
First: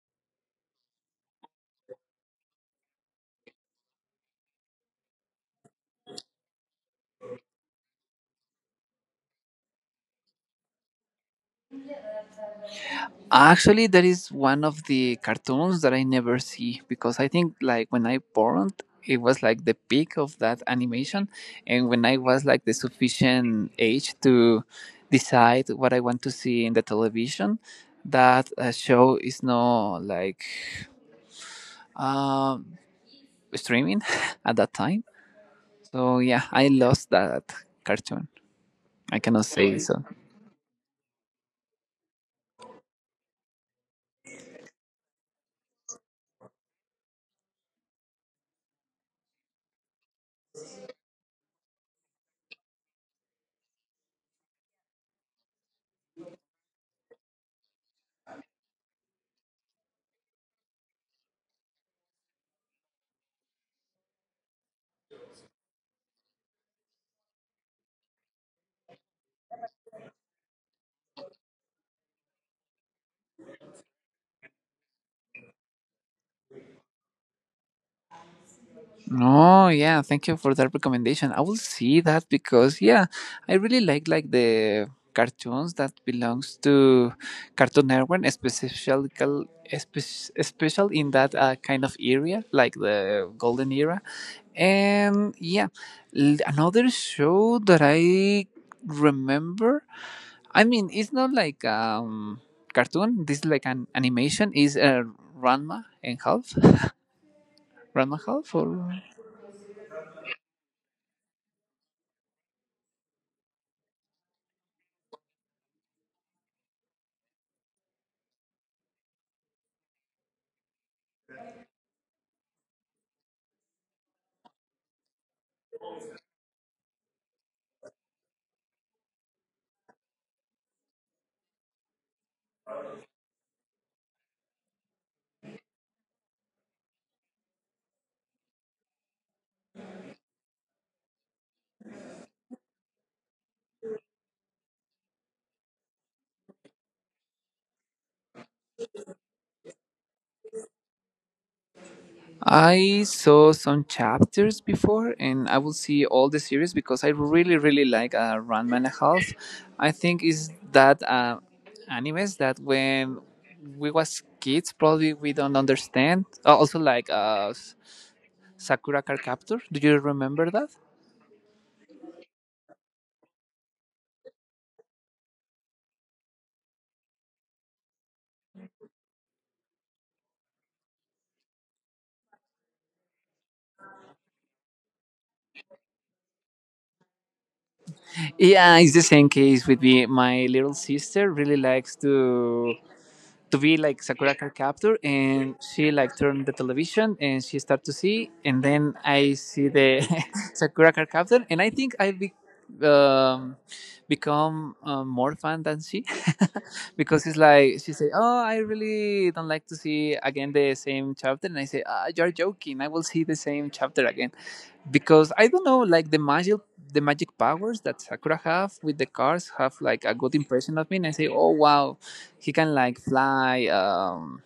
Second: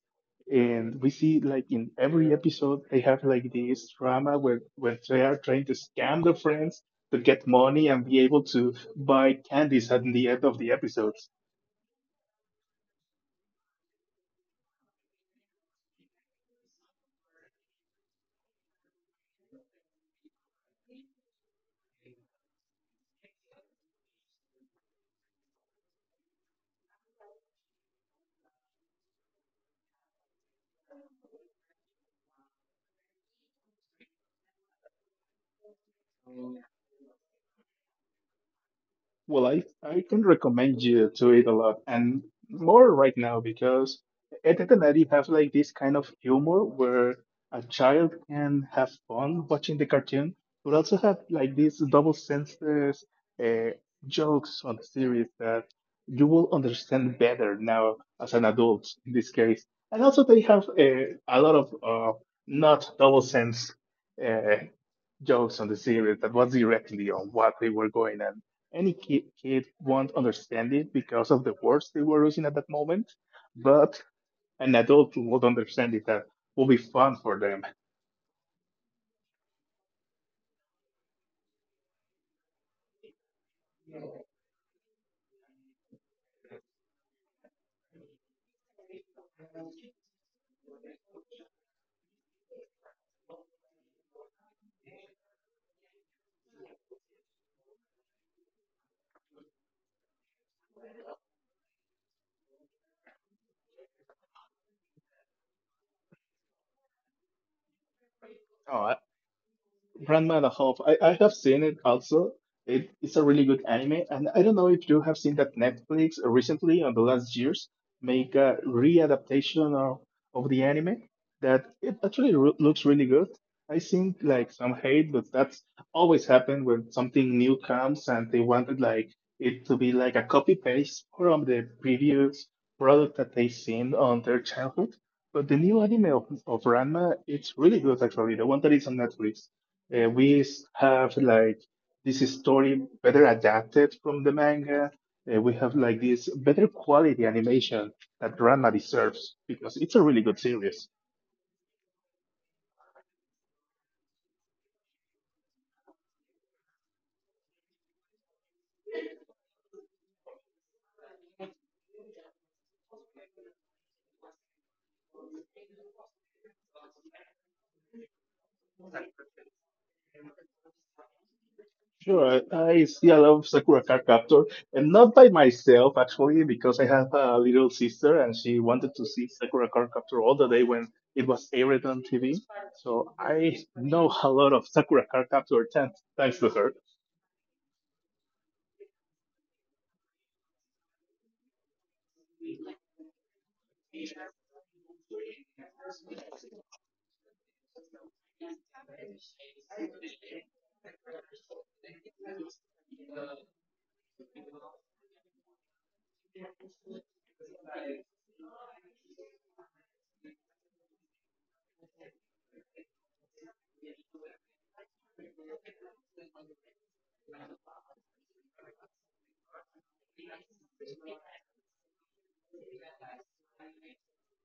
S1: And we see like in every episode they have like this drama where when they are trying to scam their friends to get money and be able to buy candies at the end of the episodes.
S2: Actually, that is one of the cartoons that I never see because I think like when I born, it was like the peak of that animation, and when I was like the sufficient age to decide what I want to see in the television, that show is no like um, streaming (laughs) at that time. So yeah, I lost that cartoon. I cannot
S1: Well, I
S2: say
S1: I
S2: so.
S1: can recommend you to it a lot and more right now because Ed, Ed and Eddy have like this kind of humor where a child can have fun watching the cartoon, but also have like these double senses uh, jokes on the series that you will understand better now as an adult in this case. And also they have a lot of not double sense uh, jokes on the series that was directly on what they were going and any kid won't understand it because of the words they were using at that moment but an adult who would understand it that will be fun for them.
S2: Oh yeah, thank you for that recommendation. I will see that because yeah, I really like the cartoons that belongs to Cartoon Network, especially special in that kind of area, like the golden era. And yeah, another show that I remember. I mean, it's not like cartoon. This is like an animation. Is Ranma and Half? Ranma Half or?
S1: Oh, Ranma the Half. I have seen it also. It's a really good anime, and I don't know if you have seen that Netflix recently on the last years make a readaptation of the anime that it actually re- looks really good. I seen like some hate, but that's always happened when something new comes and they wanted like it to be like a copy paste from the previous product that they seen on their childhood. But the new anime of Ranma, it's really good actually, the one that is on Netflix. We have like this story better adapted from the manga. We have like this better quality animation that Ranma deserves because it's a really good series.
S2: I saw some chapters before, and I will see all the series because I really, really like Ranma and a Half. I think is that animes that when we was kids probably we don't understand. Also like Sakura Card Captor. Do you remember that?
S1: Sure, I see a Sakura Card Captor, and not by myself actually, because I have a little sister and she wanted to see Sakura Card Captor all the day when it was aired on TV. So I know a lot of Sakura Card Captor thanks to her.
S2: Yeah, it's the same case with me. My little sister really likes to. To be like Sakura Card Captor, and she like turned the television and she start to see, and then I see the (laughs) Sakura Card Captor, and I think I um, become more fan than she, (laughs) because it's like she say, "Oh, I really don't like to see again the same chapter," and I say, "Ah, you're joking! I will see the same chapter again," because I don't know, like the magic powers that Sakura have with the cards have like a good impression of me, and I say, "Oh wow." He can like fly. Um,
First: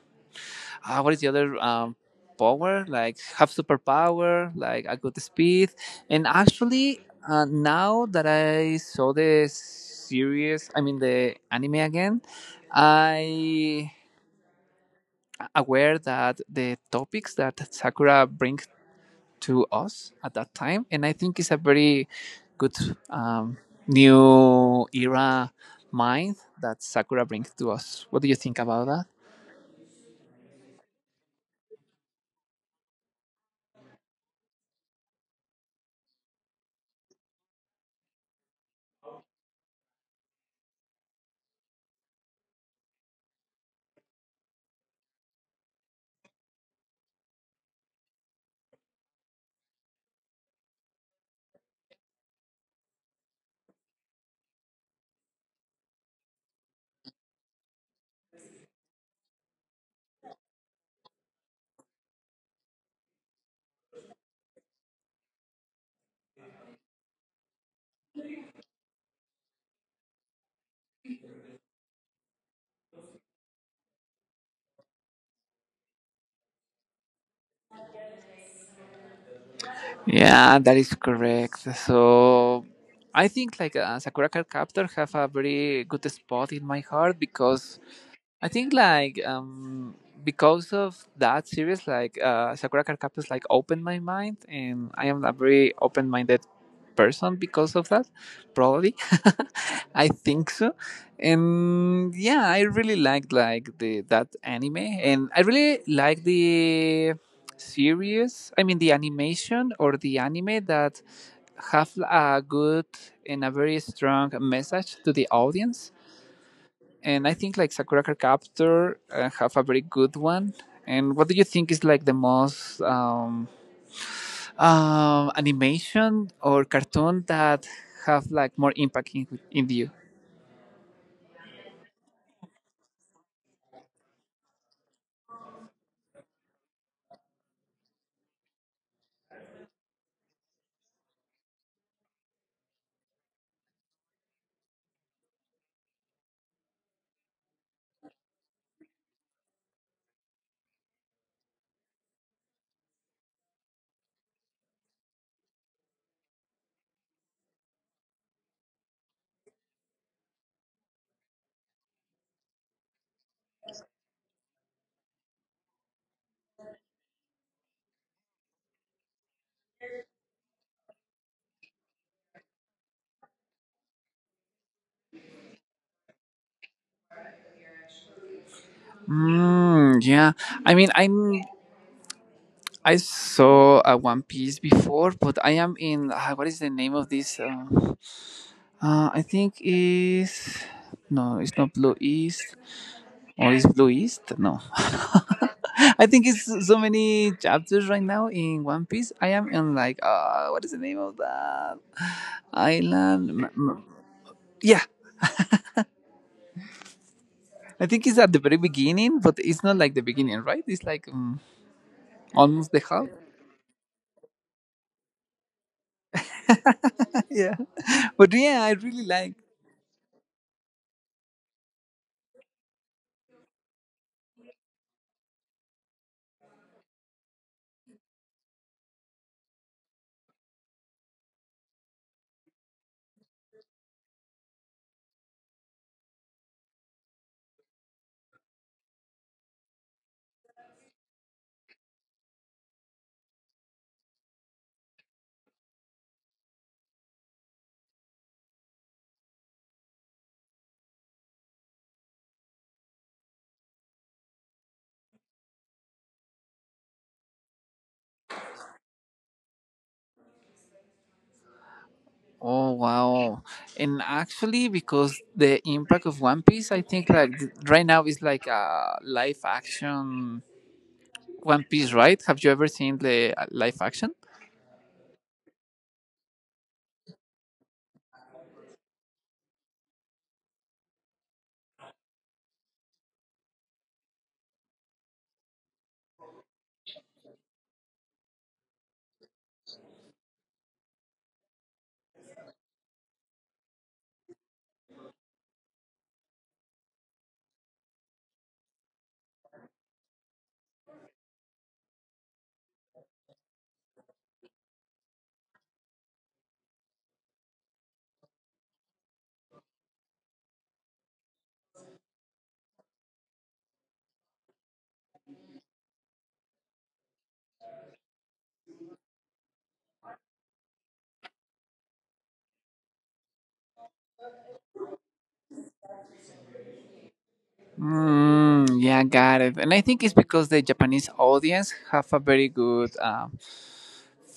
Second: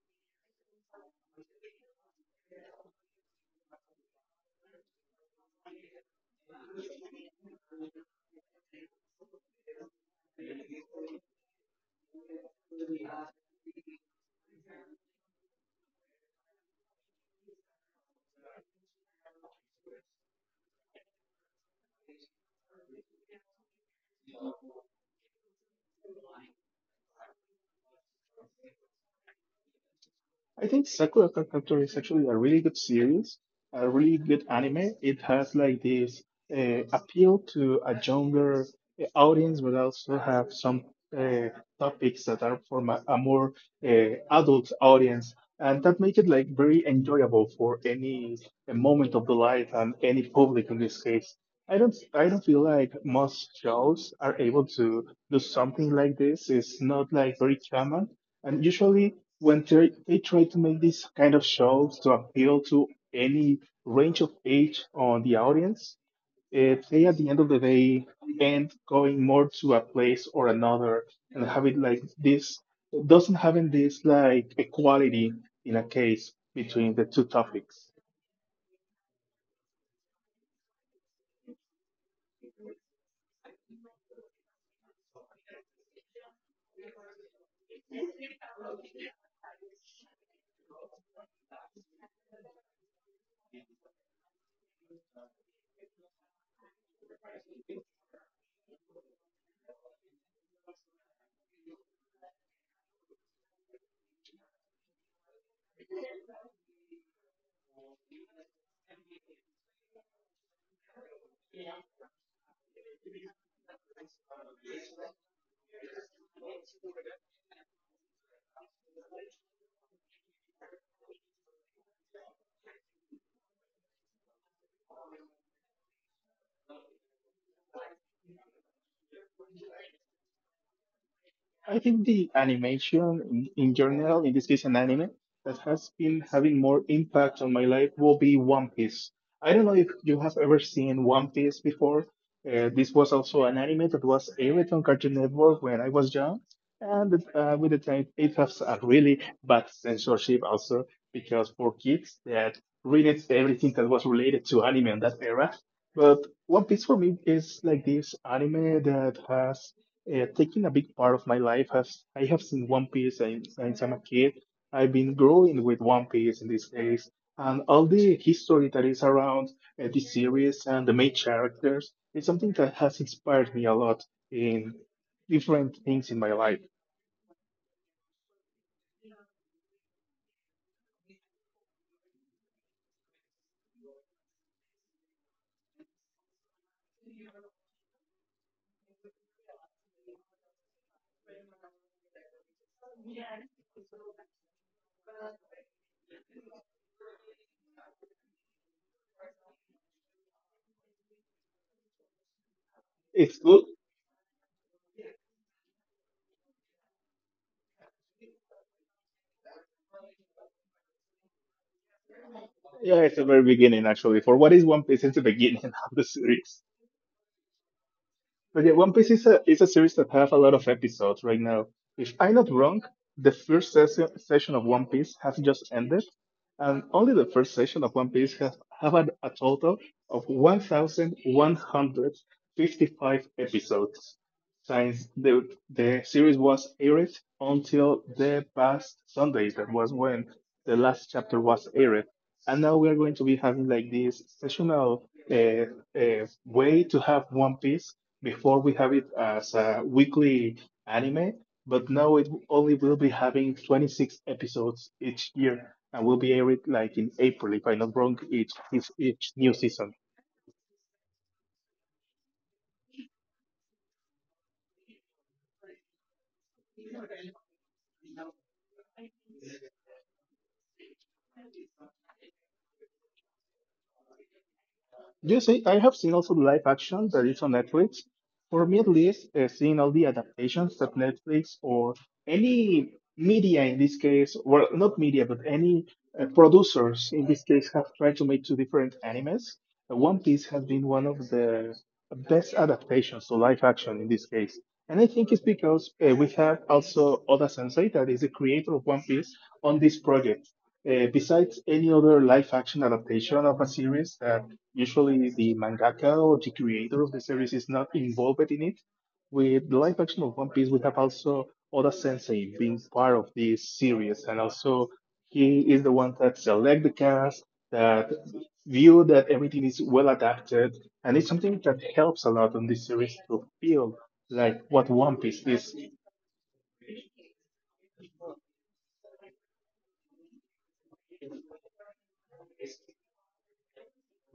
S2: ah, What is the other power? Like have superpower, like a good speed. And actually, now that I saw the series, I mean the anime again, I aware that the topics that Sakura brings to us at that time, and I think it's a very good um, new era mind that Sakura brings to us. What do you think about that?
S1: I think Sakura Card Captor is actually a really good series, a really good anime. It has like this appeal to a younger audience, but also have some uh, topics that are for ma- a more adult audience, and that make it like very enjoyable for any moment of the life and any public in this case. I don't feel like most shows are able to do something like this. It's not like very common, and usually when they try to make these kind of shows to appeal to any range of age on the audience, if they at the end of the day end going more to a place or another and having like this doesn't having this like equality in a case between the two topics.
S2: Yeah, that is correct. So I think like Sakura Card Captor have a very good spot in my heart because I think like because of that series, like Sakura Card Captors, like opened my mind, and I am a very open-minded person because of that. Probably, (laughs) I think so. And yeah, I really liked like the that anime, and I really like the series. I mean, the animation or the anime that have a good and a very strong message to the audience and I think like Sakura Card Captor have a very good one. And what do you think is like the most animation or cartoon that have like more impact in you?
S1: I think the animation in general, in this case an anime, that has been having more impact on my life will be One Piece. I don't know if you have ever seen One Piece before. This was also an anime that was aired on Cartoon Network when I was young. And with the time, it has a really bad censorship also because for kids that read everything that was related to anime in that era. But One Piece for me is like this anime that has taking a big part of my life has I have seen One Piece since I'm a kid. I've been growing with One Piece in these days, and all the history that is around this series and the main characters is something that has inspired me a lot in different things in my life.
S2: Yeah, I mean, I saw One Piece before, but I am in what is the name of this? I think is no, it's not Blue East. Or is Blue East? No. (laughs) I think it's so many chapters right now in One Piece. I am in like, what is the name of that island?
S1: It's good.
S2: Yeah, I think it's at the very beginning, but it's not like the beginning, right? It's like almost the
S1: Yeah,
S2: half.
S1: it's the very beginning actually. For what is One Piece, it's the beginning (laughs) of the series.
S2: (laughs) Yeah, but yeah,
S1: But
S2: I
S1: yeah, One
S2: really
S1: Piece
S2: like.
S1: is a series that have a lot of episodes right now. If I'm not wrong, the first session of One Piece has just ended, and only the first session of One Piece has have had a total of 1,155 episodes since the series was aired until the past Sunday. That was when the last chapter was aired, and now we are going to be having like this sessional way to have One Piece before we have it as a weekly anime, but now it only will be having 26 episodes each year and will be aired like in April, if I'm not wrong, each new season.
S2: Oh wow! And actually, because the impact of One Piece, I think like right now is like a live action One Piece, right? Have you ever seen the live action?
S1: Yes, I have seen also the live action that is on Netflix. For me, at least, seeing all the adaptations that Netflix or any media in this case, well, not media, but any producers in this case have tried to make two different animes. One Piece has been one of the best adaptations to live action in this case. And I think it's because we have also Oda Sensei, that is the creator of One Piece, on this project. Besides any other live action adaptation of a series that usually the mangaka or the creator of the series is not involved in it, with the live action of One Piece, we have also Oda Sensei being part of this series. And also, he is the one that select the cast, that view that everything is well adapted and it's something that helps a lot on this series to feel like what One Piece is.
S2: Yeah, got it. And I think it's because the Japanese audience have a very good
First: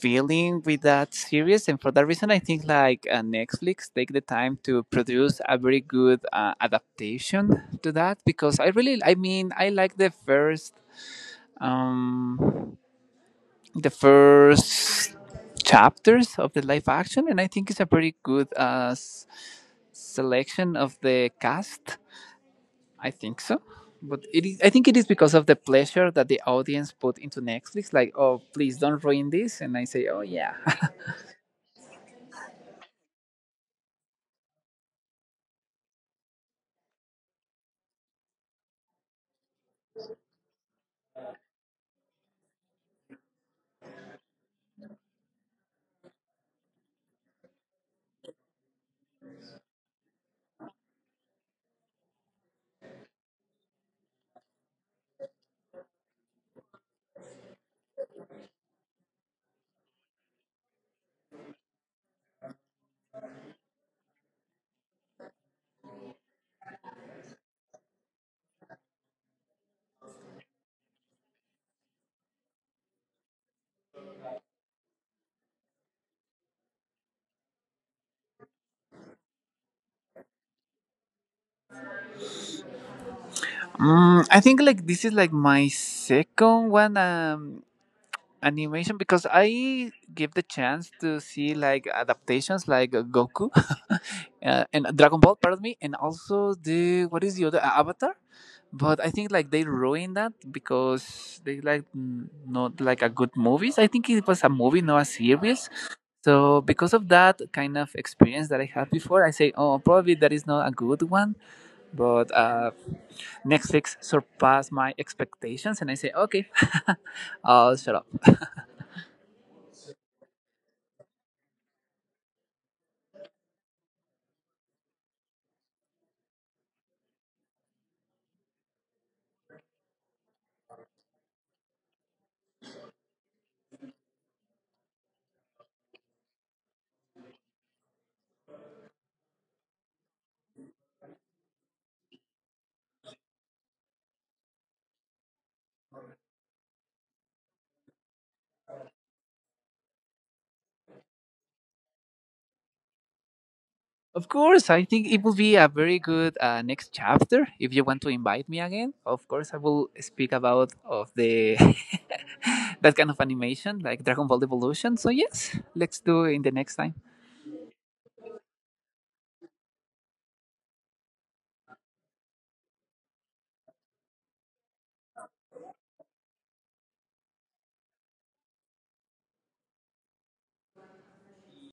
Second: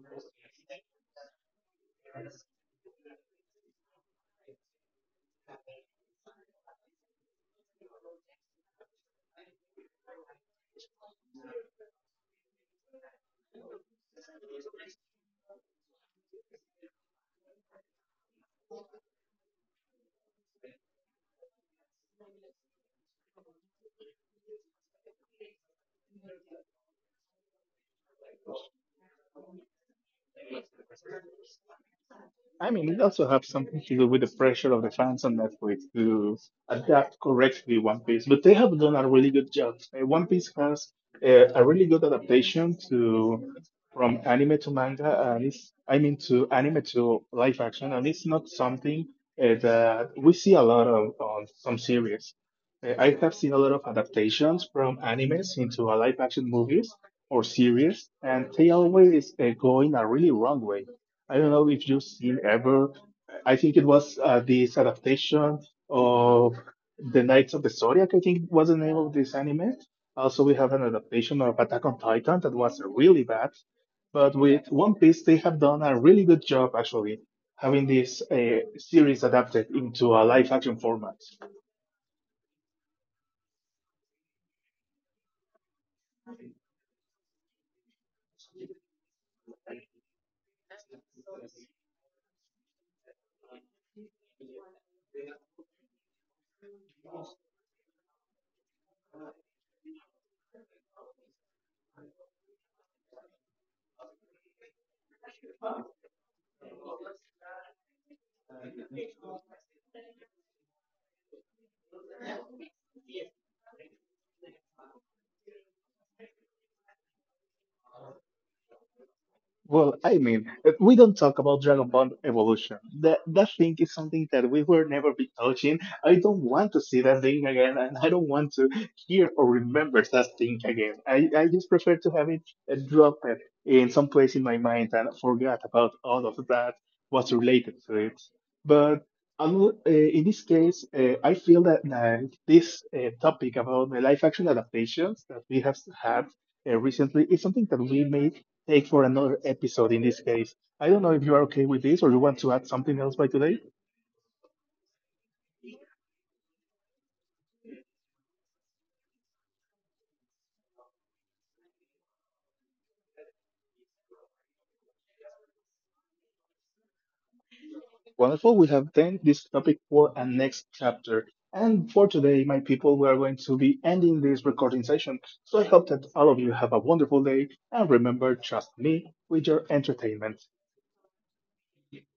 S2: feeling with that series, and for that reason, I think like Netflix take the time to produce a very good adaptation to that because I really, I mean, I like um, the first chapters of the live action, and I think it's a pretty good selection of the cast I think so. But it is, I think it is because of the pleasure that the audience put into Netflix. Like, oh, please don't ruin this. And I say, oh, yeah.
S1: I mean, it also have something to do with the pressure of the fans on Netflix to adapt correctly One Piece. But they have done a really good job. One Piece has a really good adaptation to from anime to manga, and it's I mean to anime to live action, and it's not something that we see a lot of on some series. I have seen a lot of adaptations from animes into a live action movies or series, and they always go in a really wrong way. I don't know if you've seen ever. I think it was this adaptation of The Knights of the Zodiac, I think was the name of this anime. Also, we have an adaptation of Attack on Titan that was really bad. But with One Piece, they have done a really good job actually having this series adapted into a live action format.
S2: (laughs) I think like this is like my second one. Animation because I give the chance to see like adaptations like Goku (laughs) and Dragon Ball, pardon me, and also the what is the other Avatar, but I think like they ruined that because they like not like a good movies. I think it was a movie, not a series. So because of that kind of experience that I had before, I say, oh, probably that is not a good one. But Netflix surpassed my expectations, and I say, okay, (laughs) I'll shut up.
S1: Well, I mean, we don't talk about Dragon Ball Evolution. That thing is something that we will never be touching. I don't want to see that thing again, and I don't want to hear or remember that thing again. I just prefer to have it dropped in some place in my mind and forget about all of that what's related to it. But I will- in this case, I feel that this topic about the live action adaptations that we have had recently is something that we may take for another episode in this case. I don't know if you are okay with this or you want to add something else by today.
S2: Of course, I think it will be a very good next chapter. If you want to invite me again, of course, I will speak about of the (laughs) that kind of animation, like Dragon Ball Evolution. So yes, let's do it in the next time.
S1: Wonderful. We have then this topic for a next chapter. And for today, my people, we are going to be ending this recording session. So I hope that all of you have a wonderful day and remember, trust me with your entertainment.